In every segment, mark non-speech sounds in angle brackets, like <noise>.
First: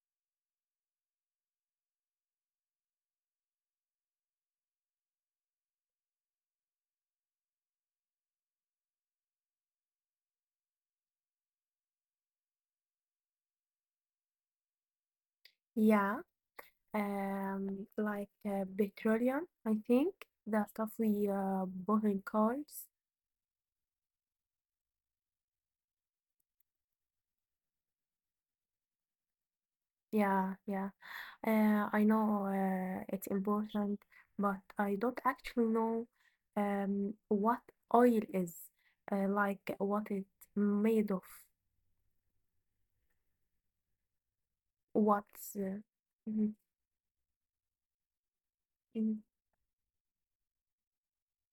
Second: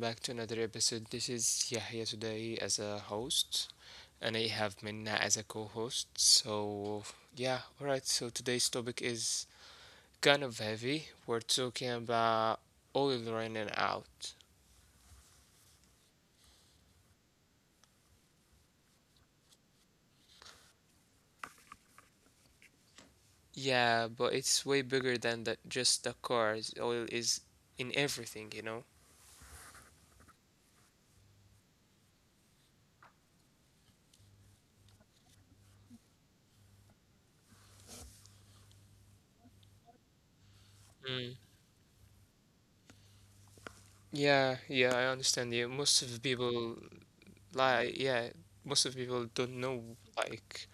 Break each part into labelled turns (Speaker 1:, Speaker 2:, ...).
Speaker 1: back to another episode. This is Yahya today as a host, and I have Minna as a co host. So today's topic is kind of heavy. We're talking about oil running out.
Speaker 2: Yeah, like petroleum, I think the stuff we bought in cars.
Speaker 1: Yeah, but it's way bigger than that, just the cars. Oil is in everything, you know?
Speaker 2: Yeah, yeah. I know it's important, but I don't actually know what oil is, like what it's made of,
Speaker 1: Mm. Yeah,
Speaker 2: what's.
Speaker 1: yeah, I understand
Speaker 2: Mhm,
Speaker 1: you. Most of the people, like, yeah,
Speaker 2: mhm,
Speaker 1: most of the people don't know, like,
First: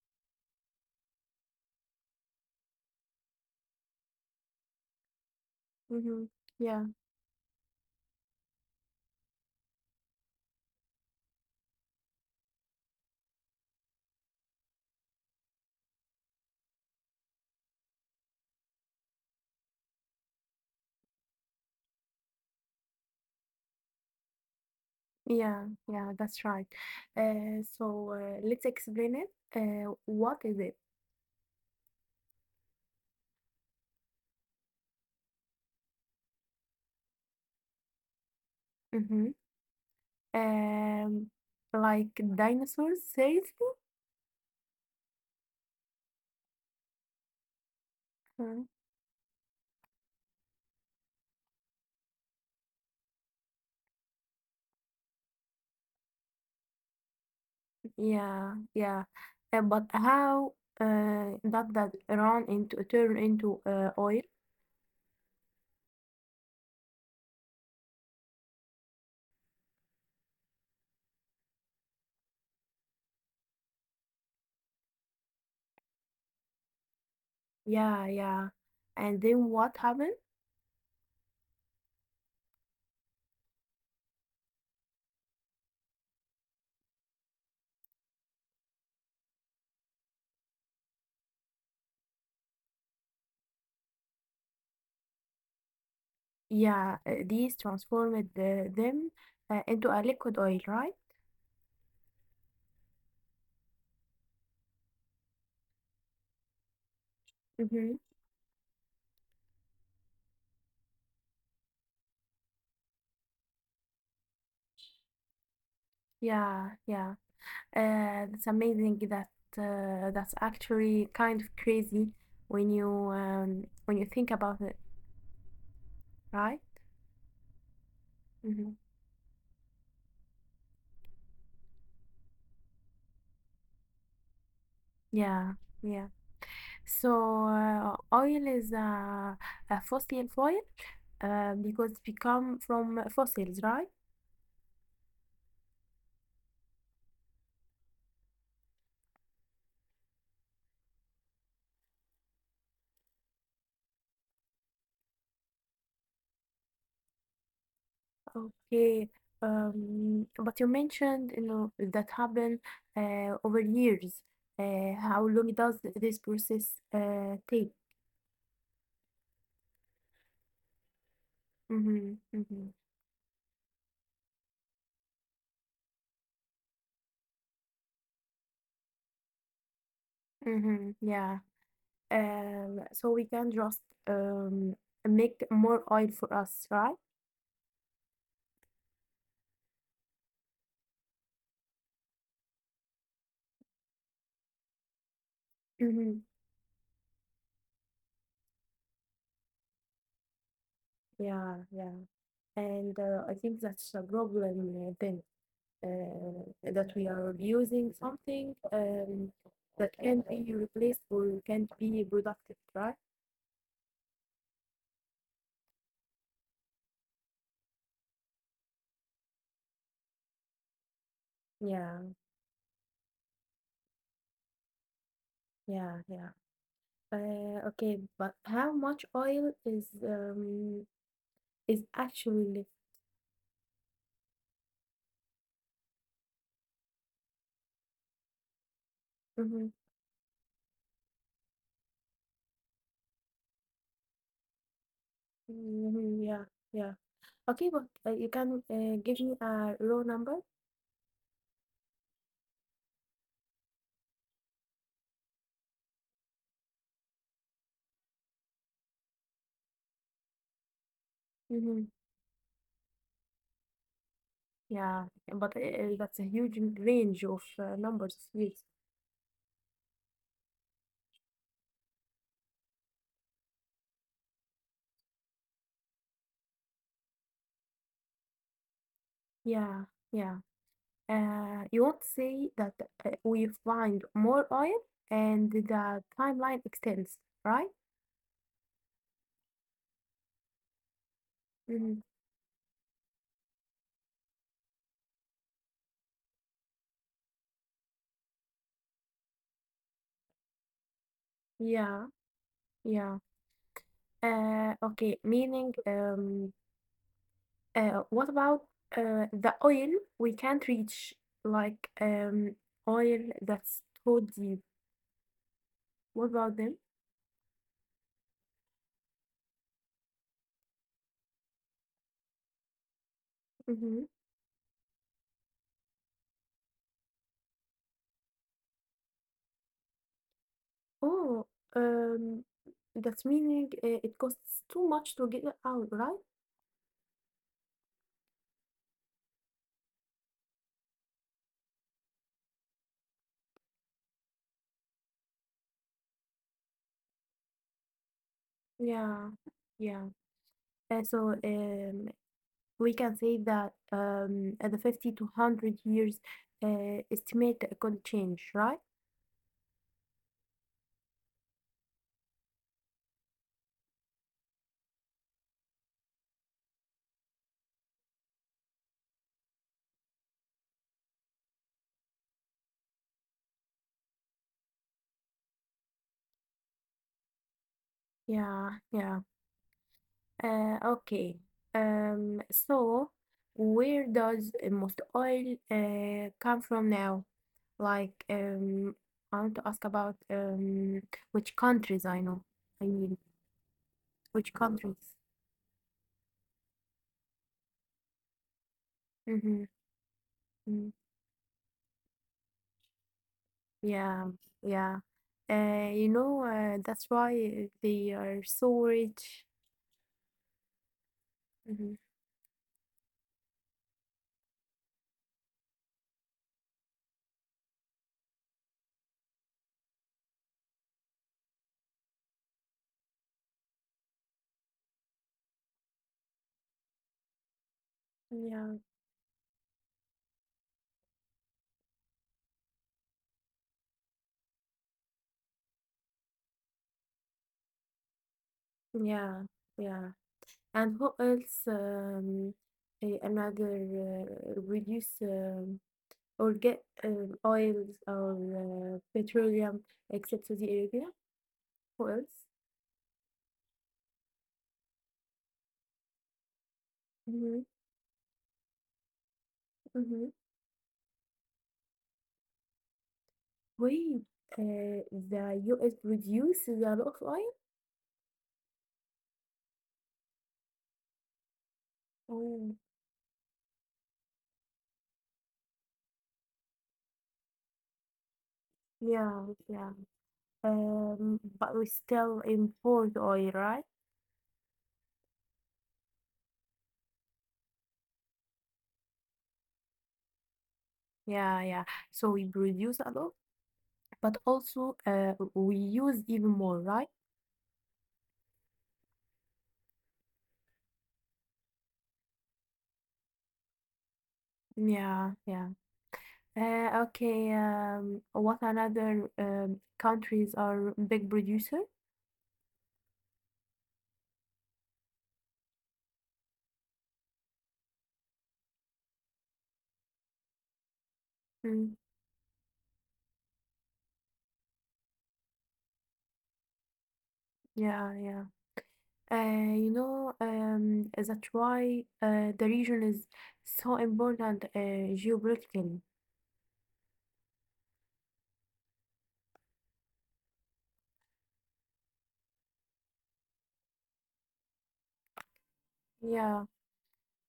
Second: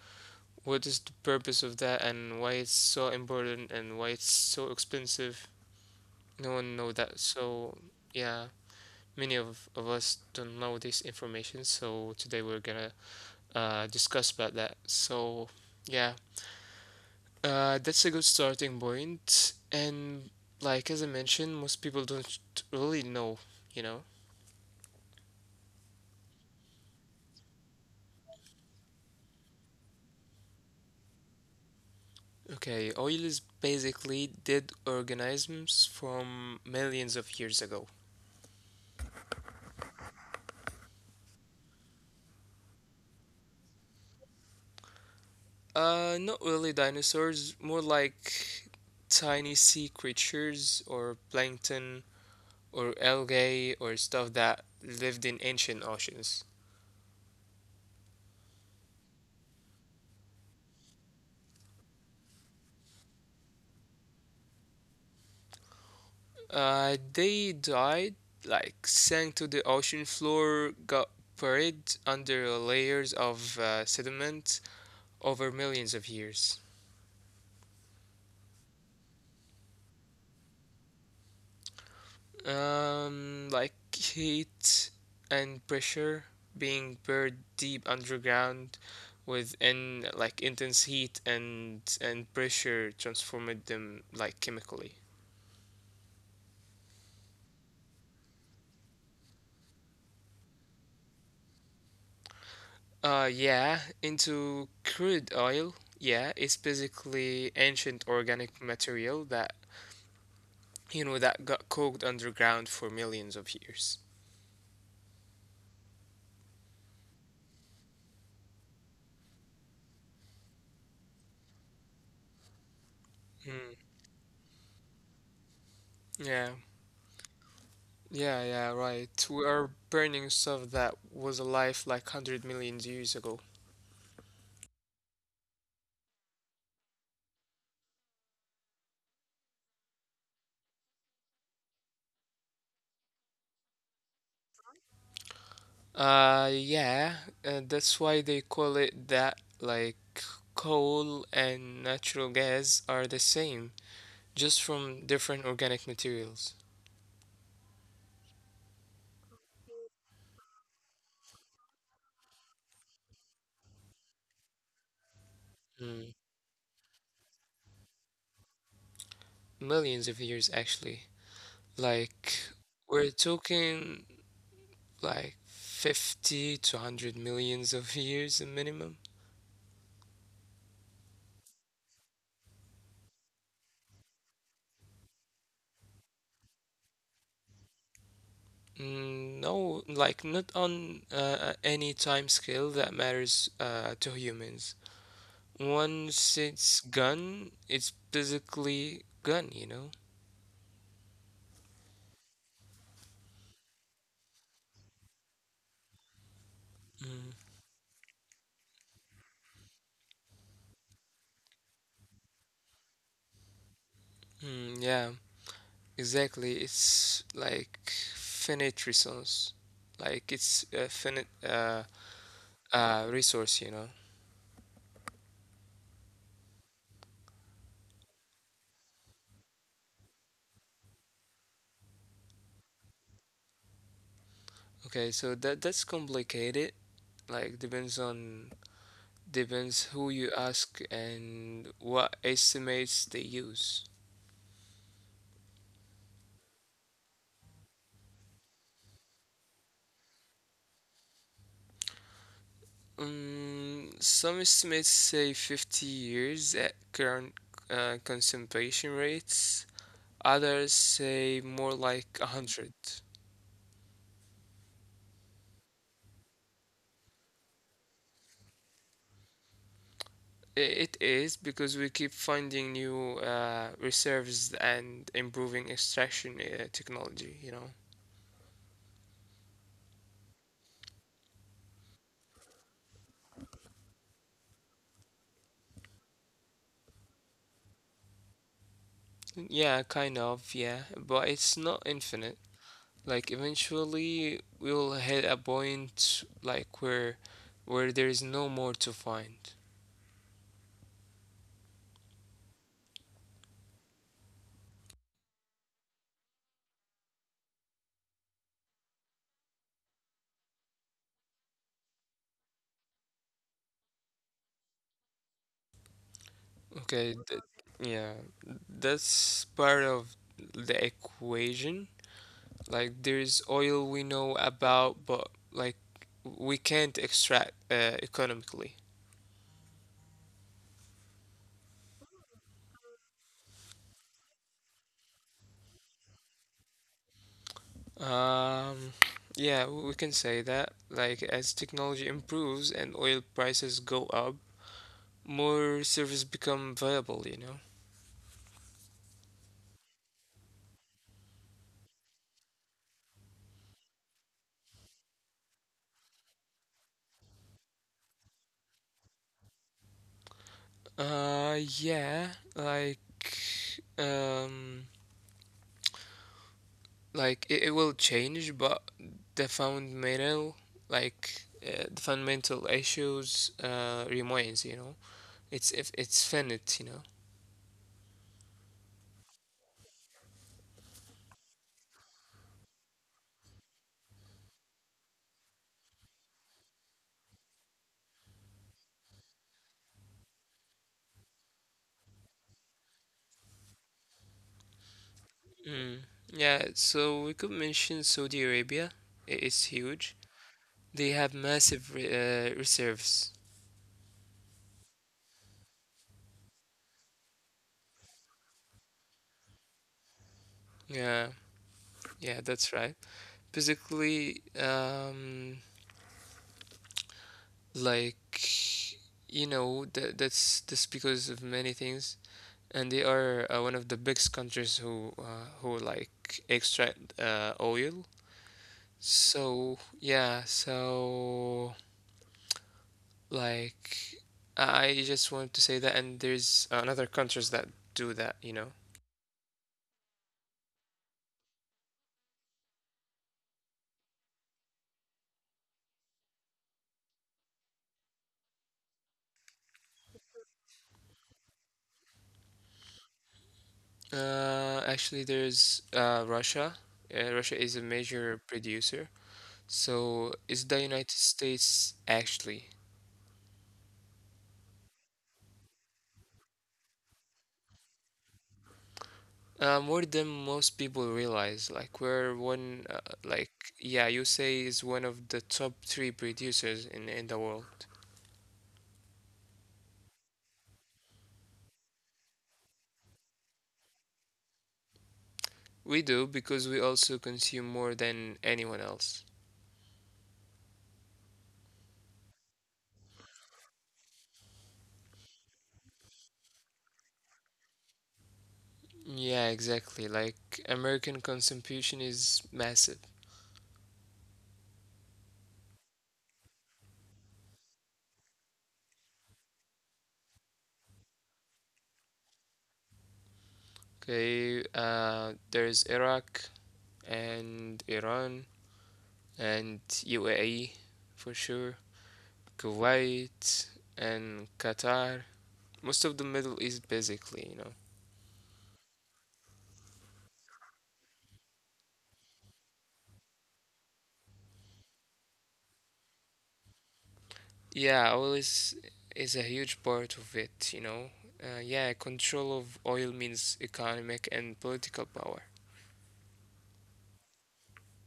Speaker 1: what is the purpose of that and why it's so important and why it's so expensive?
Speaker 2: mhm.
Speaker 1: No one know
Speaker 2: Yeah,
Speaker 1: that. So yeah, many of us don't know this information. So today we're gonna discuss about that. So yeah, that's a good starting point. And like as I mentioned, most people don't really know. You know.
Speaker 2: yeah, yeah, that's right. So let's explain it. What is it?
Speaker 1: Okay, oil is basically dead organisms from millions of years ago.
Speaker 2: Mm-hmm. Um, like dinosaurs, seriously?
Speaker 1: Not really dinosaurs, more
Speaker 2: Mm,
Speaker 1: like tiny sea creatures or plankton or algae or stuff that lived in ancient oceans.
Speaker 2: yeah, yeah. But how that that run into turn into oil?
Speaker 1: They died, like sank to the ocean floor, got buried under layers of sediment over millions of years.
Speaker 2: Yeah, yeah. And then what happened?
Speaker 1: Like heat and pressure, being buried deep underground within like intense heat and pressure transformed them like chemically.
Speaker 2: Yeah, these transformed them into a liquid oil, right?
Speaker 1: Yeah, into crude oil. Yeah, it's
Speaker 2: Mm-hmm.
Speaker 1: basically ancient organic material that you know that got cooked underground for millions of years.
Speaker 2: Yeah, yeah. That's amazing. That's actually kind of crazy when you think
Speaker 1: Mm,
Speaker 2: about it, right?
Speaker 1: yeah.
Speaker 2: Mm-hmm.
Speaker 1: Yeah, yeah, right. We are burning stuff that was alive like 100 million years ago.
Speaker 2: Yeah, yeah. So oil is a fossil fuel because we come from fossils, right?
Speaker 1: Yeah, that's why they call it that. Like, coal and natural gas are the same, just from different organic materials.
Speaker 2: Okay. But you mentioned, you know, that happened over years. How long does this
Speaker 1: Mm.
Speaker 2: process take?
Speaker 1: Millions of years, actually.
Speaker 2: Mm-hmm, mm-hmm,
Speaker 1: Like, we're talking like 50 to 100 millions of years a minimum.
Speaker 2: mm-hmm, yeah. So we can just um, make more oil for us, right?
Speaker 1: Mm, no, like, not on any time scale that matters to humans.
Speaker 2: Mm-hmm.
Speaker 1: Once it's gone, it's basically gone, you know?
Speaker 2: Yeah, yeah. And I think that's a problem then. That we are
Speaker 1: Mm.
Speaker 2: using something that can be replaced or can't be productive, right?
Speaker 1: Mm, yeah, exactly. It's like finite resource. Like it's a finite
Speaker 2: Yeah,
Speaker 1: resource, you know?
Speaker 2: yeah, yeah. Okay, but how much oil is actually left?
Speaker 1: Okay, so that's complicated. Like depends on
Speaker 2: Mm-hmm.
Speaker 1: depends who you ask and what estimates they use.
Speaker 2: Mm-hmm. Yeah, yeah. Okay, but you can give me a raw number.
Speaker 1: Some estimates say 50 years at current consumption rates. Others
Speaker 2: Mm-hmm.
Speaker 1: say more like 100.
Speaker 2: Yeah, but that's a huge range of numbers of years.
Speaker 1: It is because we keep finding new reserves and improving extraction technology, you know?
Speaker 2: Yeah, yeah. You won't say that we find more oil and the timeline extends, right?
Speaker 1: Yeah, kind of, yeah, but
Speaker 2: Mhm.
Speaker 1: it's not infinite. Like eventually we'll hit a point like where there is no more to find.
Speaker 2: Yeah, yeah. Okay, meaning, what about the oil we can't reach, like oil that's too deep? What about them?
Speaker 1: Okay, th- yeah, that's part of the equation. Like
Speaker 2: Mm-hmm.
Speaker 1: there's oil we know about, but like we can't extract economically.
Speaker 2: Oh, um, that's meaning it costs too much to get it out, right?
Speaker 1: Um, yeah, we can say that. Like, as technology improves and oil prices go up, more service become viable, you know?
Speaker 2: Yeah, yeah. So we can say that at the 50 to 100 years estimate could change, right?
Speaker 1: Yeah, like, um, like it will change, but the fundamental, like, the fundamental issues remains, you know? It's if it's finite, you know?
Speaker 2: Yeah, yeah. Okay. So where does most oil come from now? Like, I want to ask about which countries I know. I mean, which countries?
Speaker 1: Mm. Yeah, so we could mention Saudi Arabia. It's
Speaker 2: Mm-hmm.
Speaker 1: huge. They have
Speaker 2: mm
Speaker 1: massive re reserves.
Speaker 2: Yeah, yeah. You know, that's why they are so rich.
Speaker 1: Yeah, yeah,
Speaker 2: Hmm
Speaker 1: that's right. Basically, like you know, that's because of many things, and they are one of the biggest countries who like extract oil.
Speaker 2: Yeah.
Speaker 1: So yeah, so. Like, I just wanted to say that, and there's another countries that do that, you know.
Speaker 2: Yeah, yeah. And who else another reduce or get oils or petroleum except Saudi Arabia? Who else?
Speaker 1: Actually, there's Russia. Russia is a
Speaker 2: Mm-hmm,
Speaker 1: major producer. So
Speaker 2: mm-hmm.
Speaker 1: is the United States actually
Speaker 2: Wait, uh, the US produce a lot of oil?
Speaker 1: more than most people realize? Like we're
Speaker 2: Oh,
Speaker 1: one, like yeah, you say is one of the top three producers in the world.
Speaker 2: yeah, yeah. But we still import oil, right?
Speaker 1: We do because we also consume more than anyone else.
Speaker 2: Yeah, yeah. So we produce a lot, but also we use even more, right?
Speaker 1: Yeah, exactly. Like American contribution is massive.
Speaker 2: Yeah, yeah. Okay, what another countries are big producer?
Speaker 1: Okay, there's Iraq and Iran and UAE for sure,
Speaker 2: Mm,
Speaker 1: Kuwait and Qatar. Most of the Middle East, basically, you know.
Speaker 2: yeah, yeah. Uh, you know, that's why the region is so important geopolitically.
Speaker 1: Yeah, oil is a huge part of it, you know. Yeah, control of oil means economic and political power.
Speaker 2: Yeah.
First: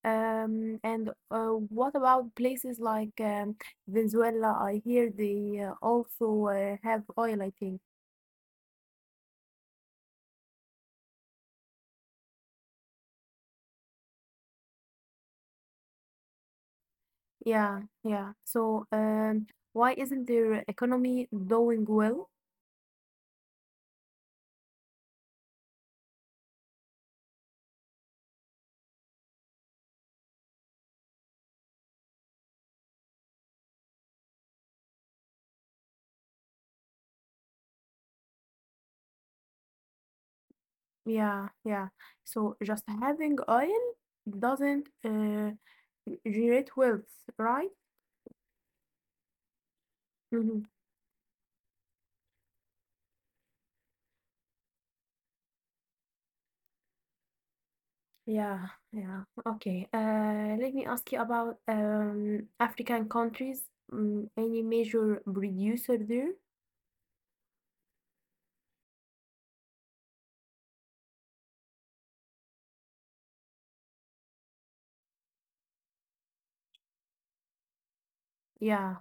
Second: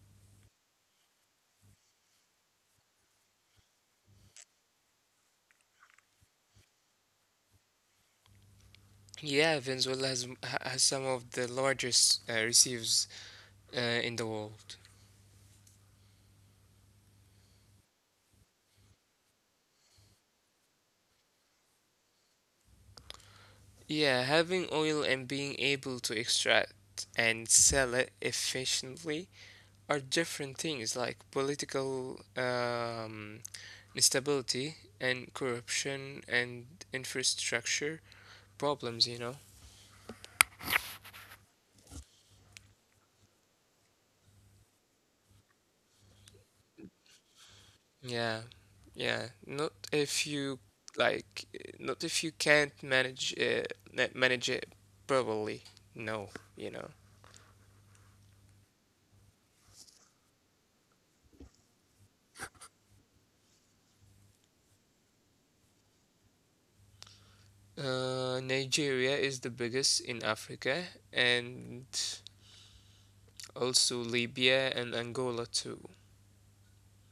Speaker 2: And what about places like Venezuela? I hear they also have oil, I think.
Speaker 1: Yeah, Venezuela has some of the largest reserves in the world.
Speaker 2: Yeah, yeah. So, why isn't their economy doing well?
Speaker 1: Yeah, having oil and being able to extract and sell it efficiently are different things, like political instability and corruption and infrastructure problems, you know?
Speaker 2: Yeah, yeah. So just having oil doesn't generate wealth, right?
Speaker 1: Yeah, yeah. Not
Speaker 2: hmm
Speaker 1: if you not if you can't manage it properly. No, you know.
Speaker 2: Yeah, yeah. Okay. Let me ask you about African countries. Mm, any major producer there?
Speaker 1: Nigeria is the biggest in Africa, and also Libya and Angola too.
Speaker 2: Yeah.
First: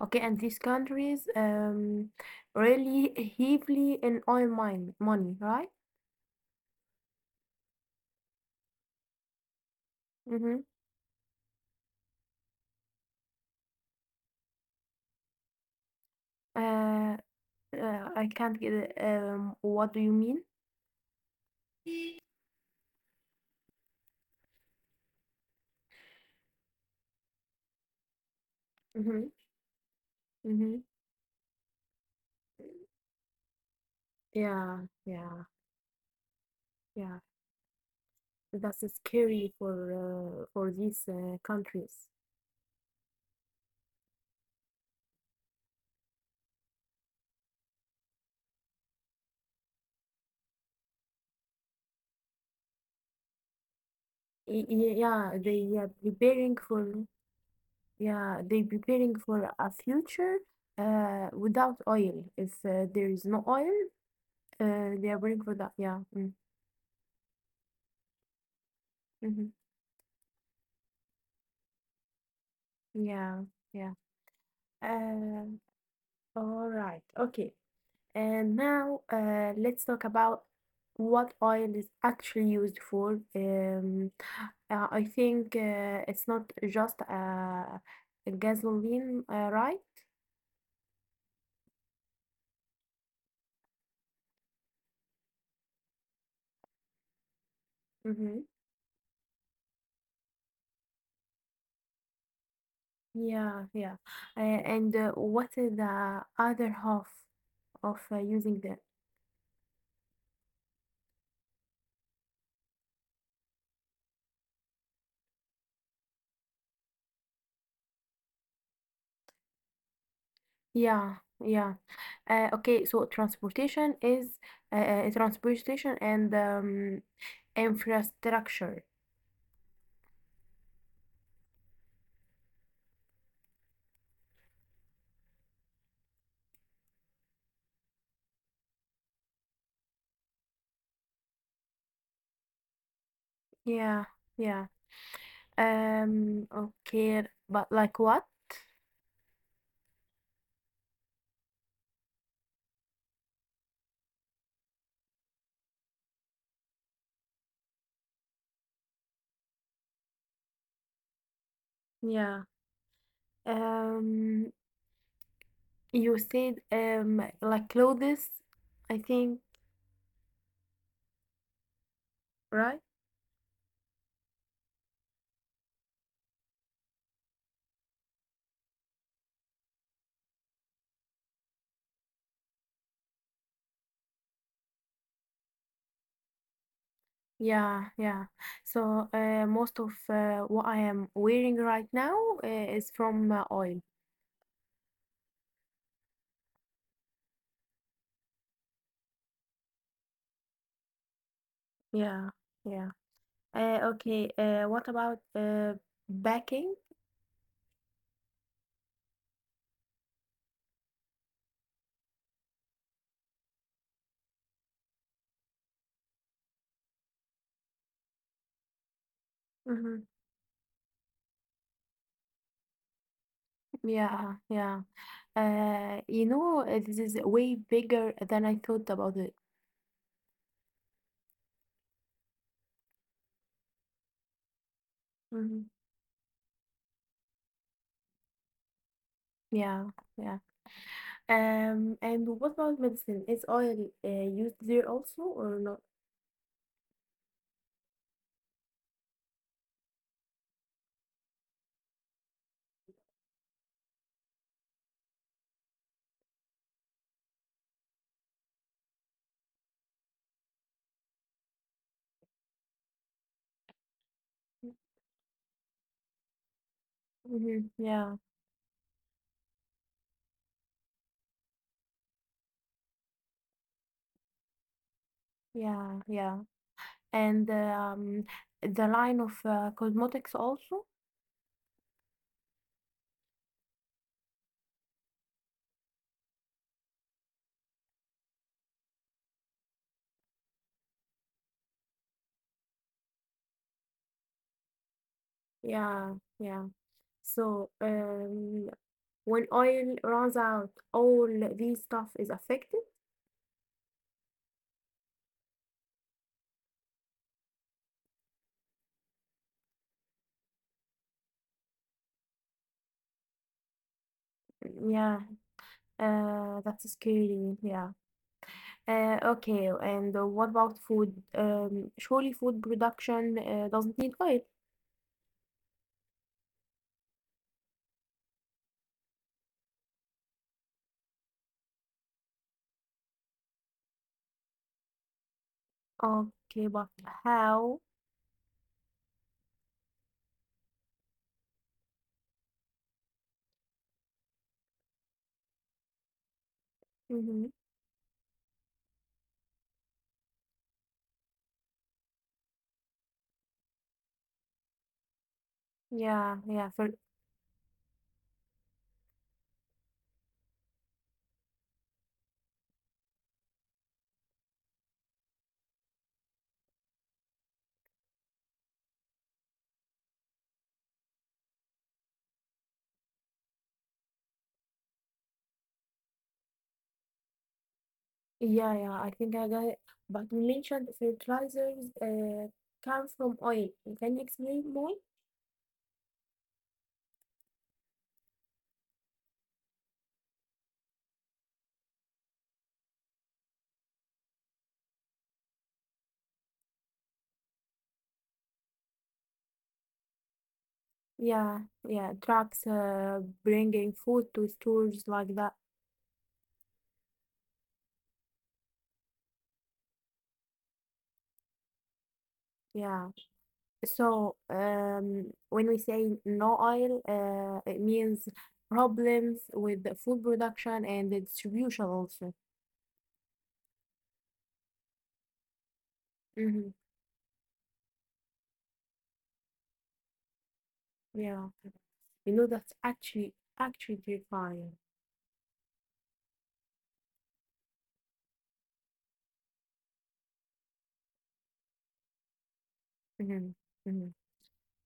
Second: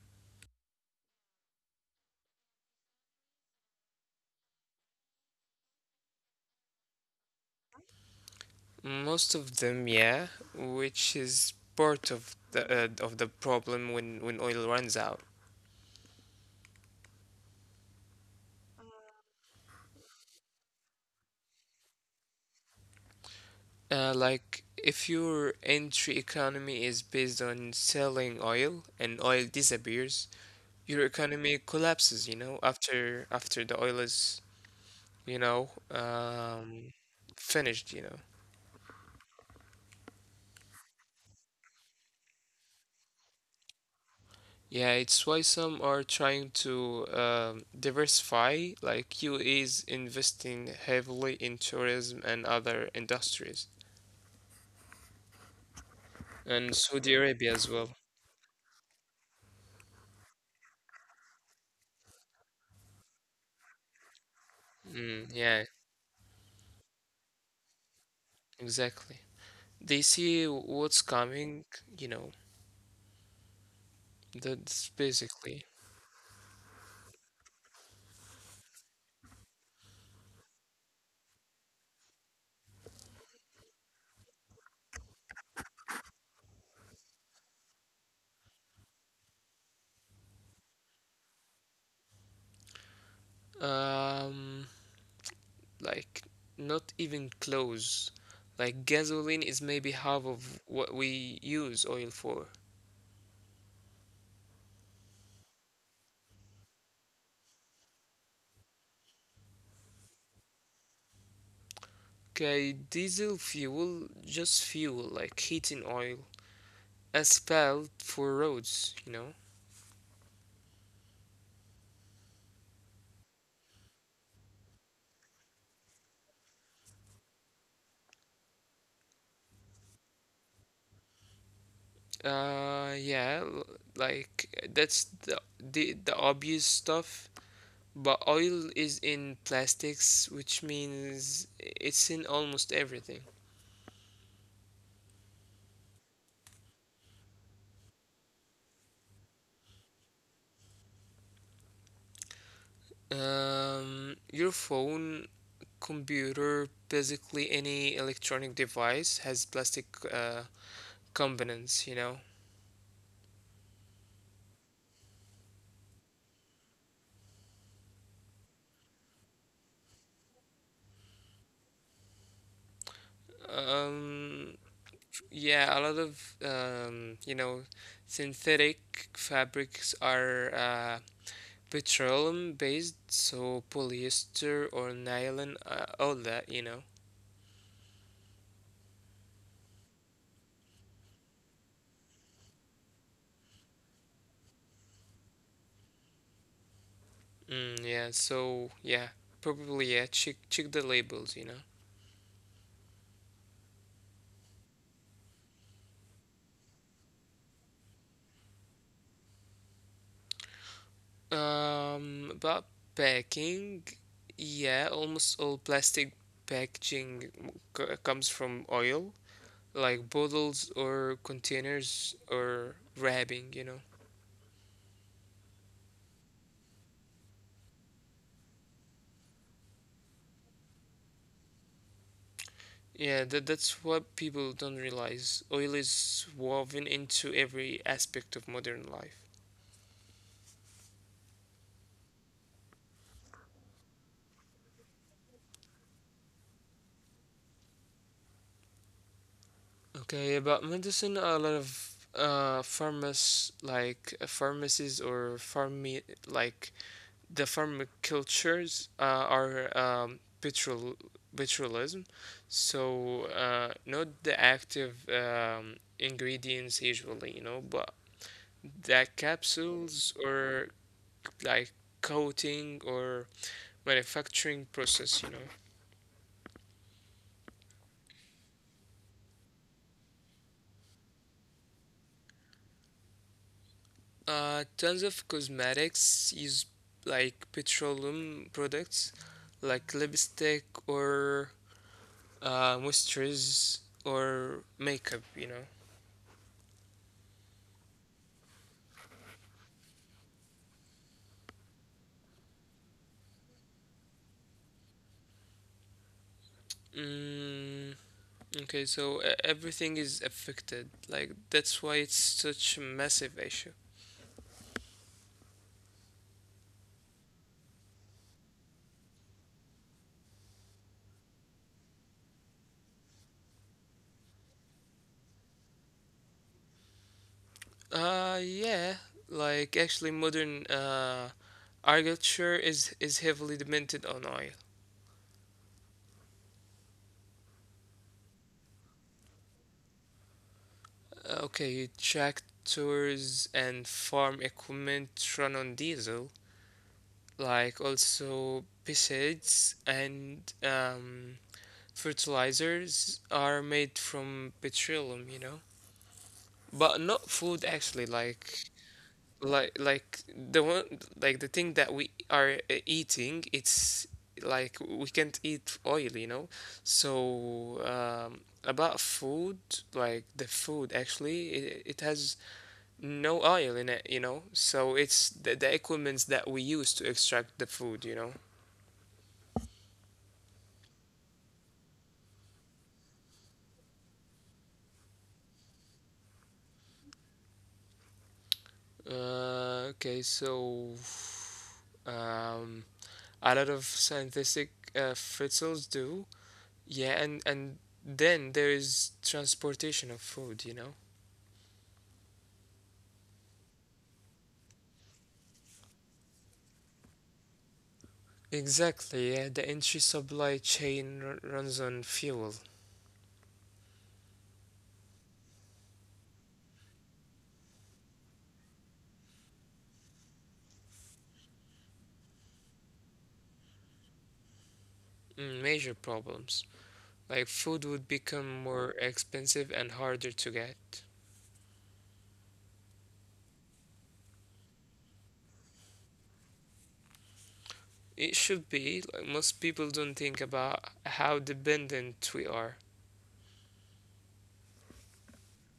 Speaker 2: Okay, and these countries really heavily in oil mine money, right?
Speaker 1: Most of them, yeah,
Speaker 2: Mm-hmm.
Speaker 1: which is part of the problem when oil runs out.
Speaker 2: Uh, I can't get it. What do you mean?
Speaker 1: Like if your entry economy is based on selling oil and oil
Speaker 2: Mm-hmm.
Speaker 1: disappears, your
Speaker 2: Mm-hmm.
Speaker 1: economy collapses. You know, after the oil is you
Speaker 2: Yeah,
Speaker 1: know
Speaker 2: yeah,
Speaker 1: um,
Speaker 2: yeah.
Speaker 1: finished. You know.
Speaker 2: That's scary for these countries.
Speaker 1: Yeah, it's why some are trying to diversify, like UAE is investing heavily in tourism and other industries,
Speaker 2: Yeah, they are
Speaker 1: and
Speaker 2: preparing
Speaker 1: Saudi
Speaker 2: for
Speaker 1: Arabia as well.
Speaker 2: yeah they preparing for a future without oil. If there is no oil,
Speaker 1: Mm, yeah,
Speaker 2: they are preparing for that. Yeah. Mm.
Speaker 1: exactly. They
Speaker 2: hmm
Speaker 1: see what's coming, you know,
Speaker 2: Yeah, yeah.
Speaker 1: that's basically
Speaker 2: Uh, all right. Okay. And now let's talk about what oil is actually used for. I think it's not just gasoline, right?
Speaker 1: um, like not even close. Like
Speaker 2: Mm-hmm.
Speaker 1: gasoline is maybe half of what we use oil for.
Speaker 2: Yeah, yeah. And what is the other half of using the?
Speaker 1: Okay, diesel fuel, just fuel, like heating oil asphalt for roads, you know?
Speaker 2: Yeah, yeah. Okay, so transportation is uh, transportation and infrastructure.
Speaker 1: Yeah, like that's the obvious stuff. But oil is in plastics, which means it's in almost everything.
Speaker 2: Yeah, yeah. Okay, but like what?
Speaker 1: Your phone, computer, basically any electronic device has plastic uh, components, you know.
Speaker 2: Yeah. Um, you said like clothes, I think. Right?
Speaker 1: Um, yeah, a lot of you know, synthetic fabrics are petroleum based, so polyester or nylon, all that, you know.
Speaker 2: Yeah, yeah. So most of what I am wearing right now is from oil.
Speaker 1: Mm, yeah, so yeah, probably yeah, check the labels, you know.
Speaker 2: Yeah, yeah. Okay. What about backing?
Speaker 1: About packing, yeah, almost all plastic packaging comes from oil, like bottles
Speaker 2: Hmm
Speaker 1: or containers or wrapping, you know.
Speaker 2: Yeah, yeah. You know, this is way bigger than I thought about it.
Speaker 1: Yeah, that's what people don't realize. Oil is
Speaker 2: Hmm
Speaker 1: woven into every aspect of modern life.
Speaker 2: Yeah, yeah. And what about medicine? Is oil used there also or not?
Speaker 1: Okay, about medicine, a lot of pharmas like pharmacies or pharma like the pharmacultures are petrol petrolism. So not the active ingredients usually, you know, but
Speaker 2: Hmm
Speaker 1: the capsules or like coating or manufacturing process, you know.
Speaker 2: Yeah, yeah. and the line of cosmetics also.
Speaker 1: Tons of cosmetics use like petroleum products, like lipstick or moisturizers or makeup, you know.
Speaker 2: Yeah, yeah. So when oil runs out, all these stuff is affected.
Speaker 1: Mm, okay, so everything is affected. Like that's why it's such a massive issue.
Speaker 2: Yeah, that's scary. Yeah. Okay, and what about food? Surely food production doesn't need oil.
Speaker 1: Yeah, like actually modern agriculture is heavily dependent on oil.
Speaker 2: Okay, but how?
Speaker 1: Okay, tractors and farm equipment run on diesel. Like
Speaker 2: Mm-hmm.
Speaker 1: also pesticides and fertilizers are made from petroleum, you know, but
Speaker 2: Yeah,
Speaker 1: not
Speaker 2: yeah. For
Speaker 1: food actually. Like the one like the thing that we are eating, it's like we can't eat oil, you know. About food, like the food actually, it has no oil in it, you know. So it's the equipments that we use to extract the food, you know.
Speaker 2: Yeah, yeah, I think I got it. But you mentioned fertilizers come from oil. Can you explain more?
Speaker 1: Okay, um, a lot of scientific fritzels do. Yeah, and then there is transportation of food, you know.
Speaker 2: Yeah, yeah, trucks bringing food to stores like that.
Speaker 1: Exactly, yeah, the entry supply chain runs on fuel.
Speaker 2: Yeah. So when we say no oil, it means problems with the food production and the distribution also.
Speaker 1: Mm, major problems. Like
Speaker 2: Mm-hmm.
Speaker 1: food would become more expensive and harder to get.
Speaker 2: Yeah. You know, that's actually terrifying.
Speaker 1: It should be, like most people don't think about how dependent we are.
Speaker 2: Mm-hmm. Mm-hmm.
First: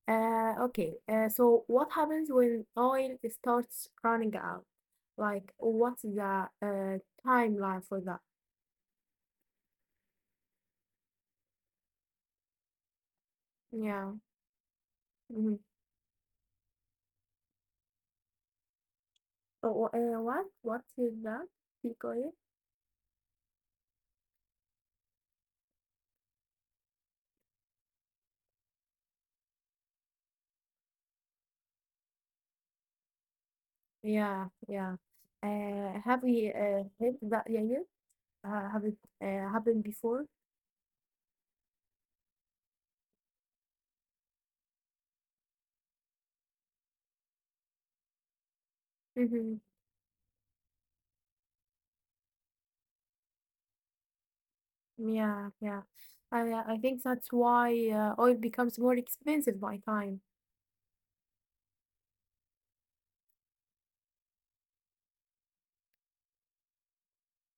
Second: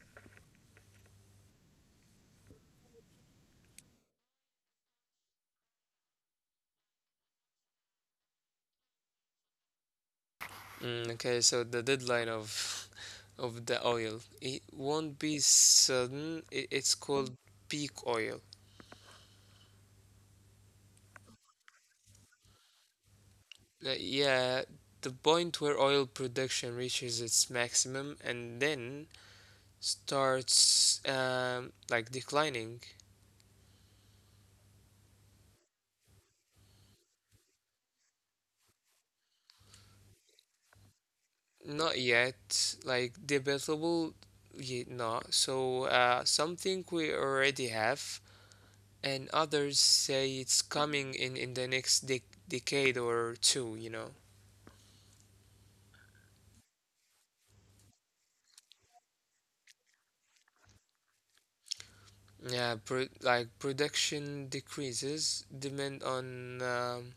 Speaker 2: Okay, so what happens when oil starts running out? Like, what's the timeline for that?
Speaker 1: Mm, okay, so the deadline of <laughs> of the
Speaker 2: Yeah.
Speaker 1: oil it won't be
Speaker 2: mhm.
Speaker 1: sudden. It's called peak oil.
Speaker 2: Oh, what? What is that? Keep going.
Speaker 1: Yeah, the point where oil production reaches its maximum and then starts declining.
Speaker 2: Yeah, yeah. Have we had that yeah, yet? Have it happened before?
Speaker 1: Not yet, like debatable. Yeah, no. So something we already have, and others
Speaker 2: Mm-hmm.
Speaker 1: say it's coming in the next decade or two. You know.
Speaker 2: Yeah, yeah. I think that's why oil becomes more expensive by time.
Speaker 1: Yeah, like production decreases, demand on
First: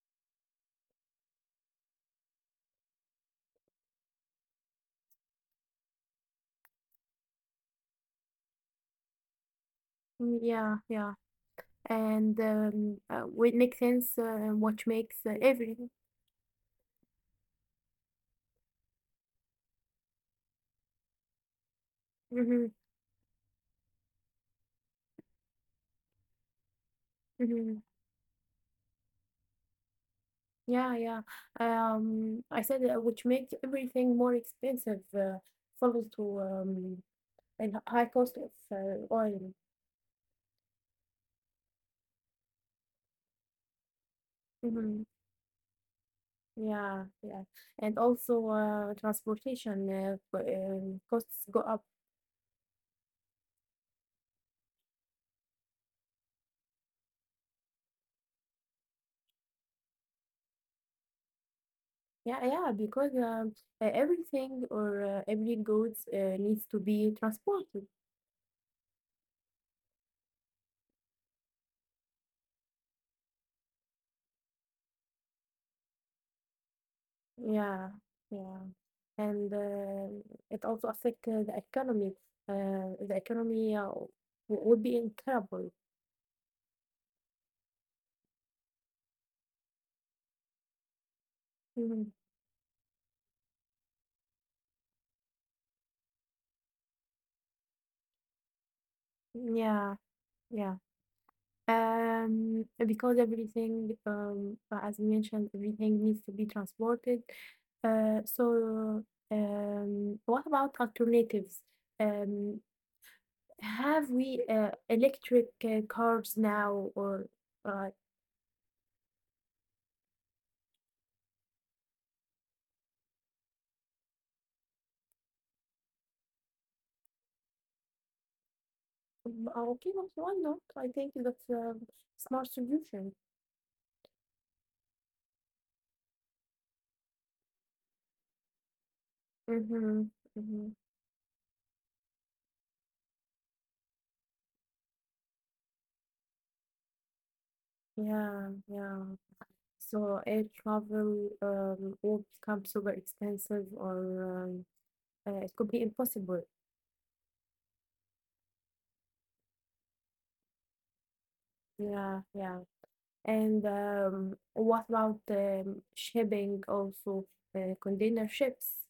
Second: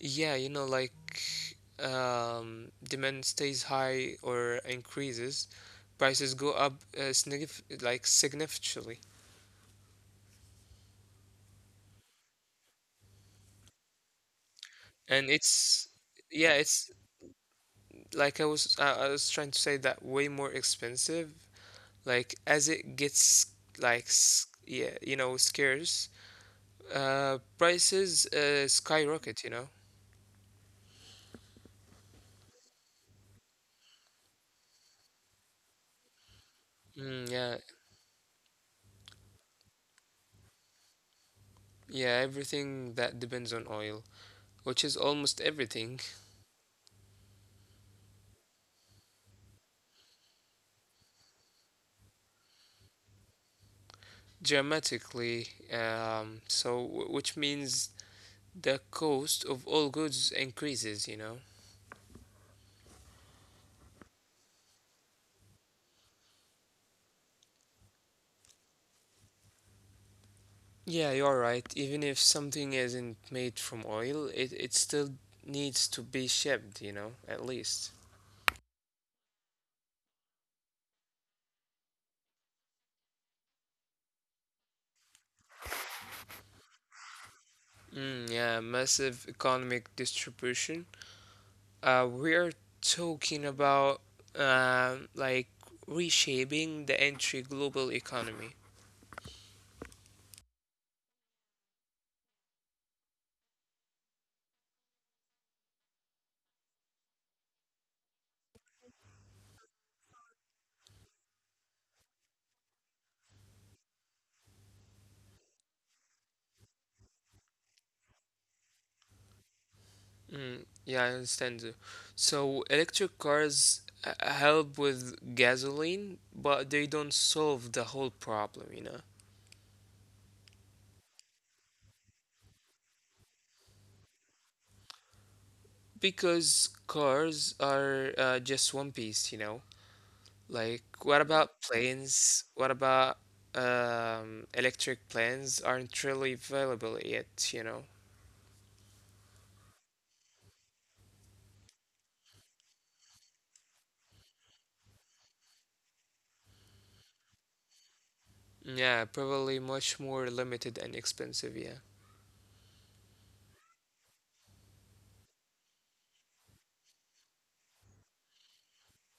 Speaker 1: yeah, you know, like demand stays high or increases, prices go up like significantly,
Speaker 2: Mm, yeah, yeah. and what makes sense, what
Speaker 1: and
Speaker 2: makes
Speaker 1: it's
Speaker 2: everything.
Speaker 1: yeah, it's like I was trying to say that way more expensive. Like as it
Speaker 2: Hmm
Speaker 1: gets scarce,
Speaker 2: hmm
Speaker 1: prices skyrocket. You know.
Speaker 2: Yeah, yeah. I said which makes everything more expensive, follows to
Speaker 1: Mm, yeah.
Speaker 2: and high cost of oil.
Speaker 1: Yeah, everything that depends on oil, which is
Speaker 2: Hmm
Speaker 1: almost everything,
Speaker 2: Yeah, yeah. And also transportation costs go up.
Speaker 1: dramatically. So, which means the cost of all goods increases, you know?
Speaker 2: Yeah, yeah, because everything or every goods needs to be transported.
Speaker 1: Yeah, you're right. Even if something isn't made from oil, it still needs to be shipped, you know, at least.
Speaker 2: Yeah, yeah, and it also affect the economy. The economy would be in trouble.
Speaker 1: Mm, yeah, massive economic distribution.
Speaker 2: Mhm.
Speaker 1: We're talking about um like reshaping the entire global economy.
Speaker 2: Yeah, yeah. Because everything, as you mentioned, everything needs to be transported. So, what about alternatives? Um, have we electric cars now, or uh,
Speaker 1: Mm, yeah, I understand you. So electric cars help with gasoline, but they don't solve the whole problem, you know?
Speaker 2: Mm, okay, wh why not? I think that's a smart solution.
Speaker 1: Because cars are just one piece, you know?
Speaker 2: Mm-hmm.
Speaker 1: Like,
Speaker 2: Mm-hmm.
Speaker 1: what about planes? What about electric planes aren't really available yet, you know?
Speaker 2: Yeah, yeah. So air travel will become super expensive or um, it could be impossible.
Speaker 1: Yeah, probably much more limited and expensive, yeah.
Speaker 2: Yeah, yeah. And what about shipping also, container ships?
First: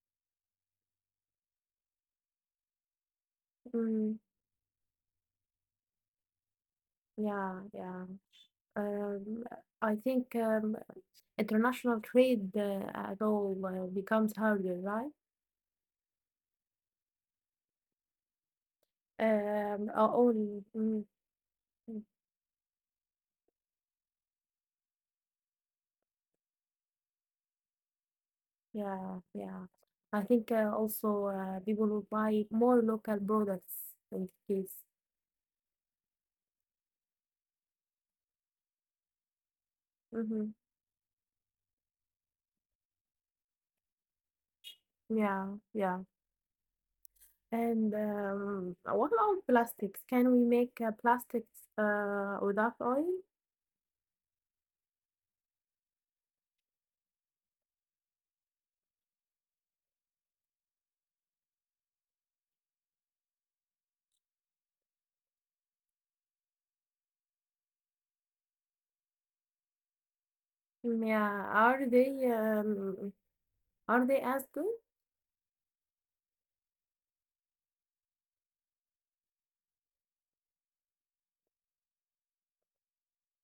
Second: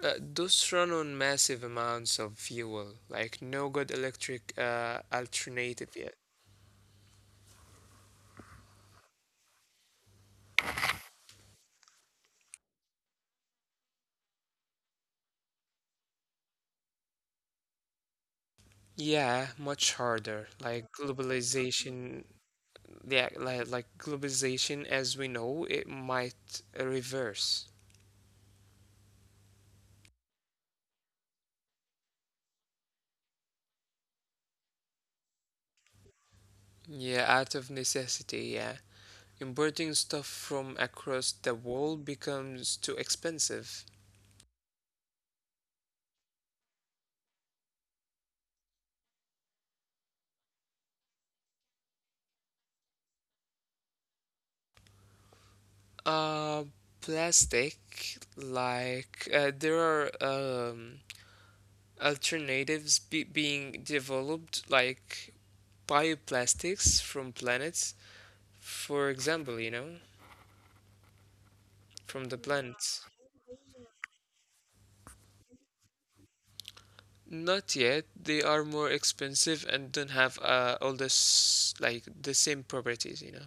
Speaker 1: Those run on massive amounts of fuel, like no good
Speaker 2: Mm,
Speaker 1: electric alternative yet.
Speaker 2: yeah, yeah. Um, I think international trade at all becomes harder, right?
Speaker 1: Yeah, much
Speaker 2: All mm,
Speaker 1: harder.
Speaker 2: mm,
Speaker 1: Like
Speaker 2: mm,
Speaker 1: globalization, yeah, like, like globalization as we know, it might reverse.
Speaker 2: yeah, yeah. I think also people will buy more local products in this
Speaker 1: Yeah, out of necessity, yeah.
Speaker 2: Mm-hmm.
Speaker 1: Importing stuff from across the world becomes too expensive.
Speaker 2: Yeah, yeah. And what about plastics? Can we make plastics without oil?
Speaker 1: Uh, plastic, like there are alternatives being developed, like bioplastics from planets, for example, you know,
Speaker 2: Mm, yeah.
Speaker 1: from the planets.
Speaker 2: Are they as good?
Speaker 1: Not yet. They are more expensive and don't have all this like the same properties, you know.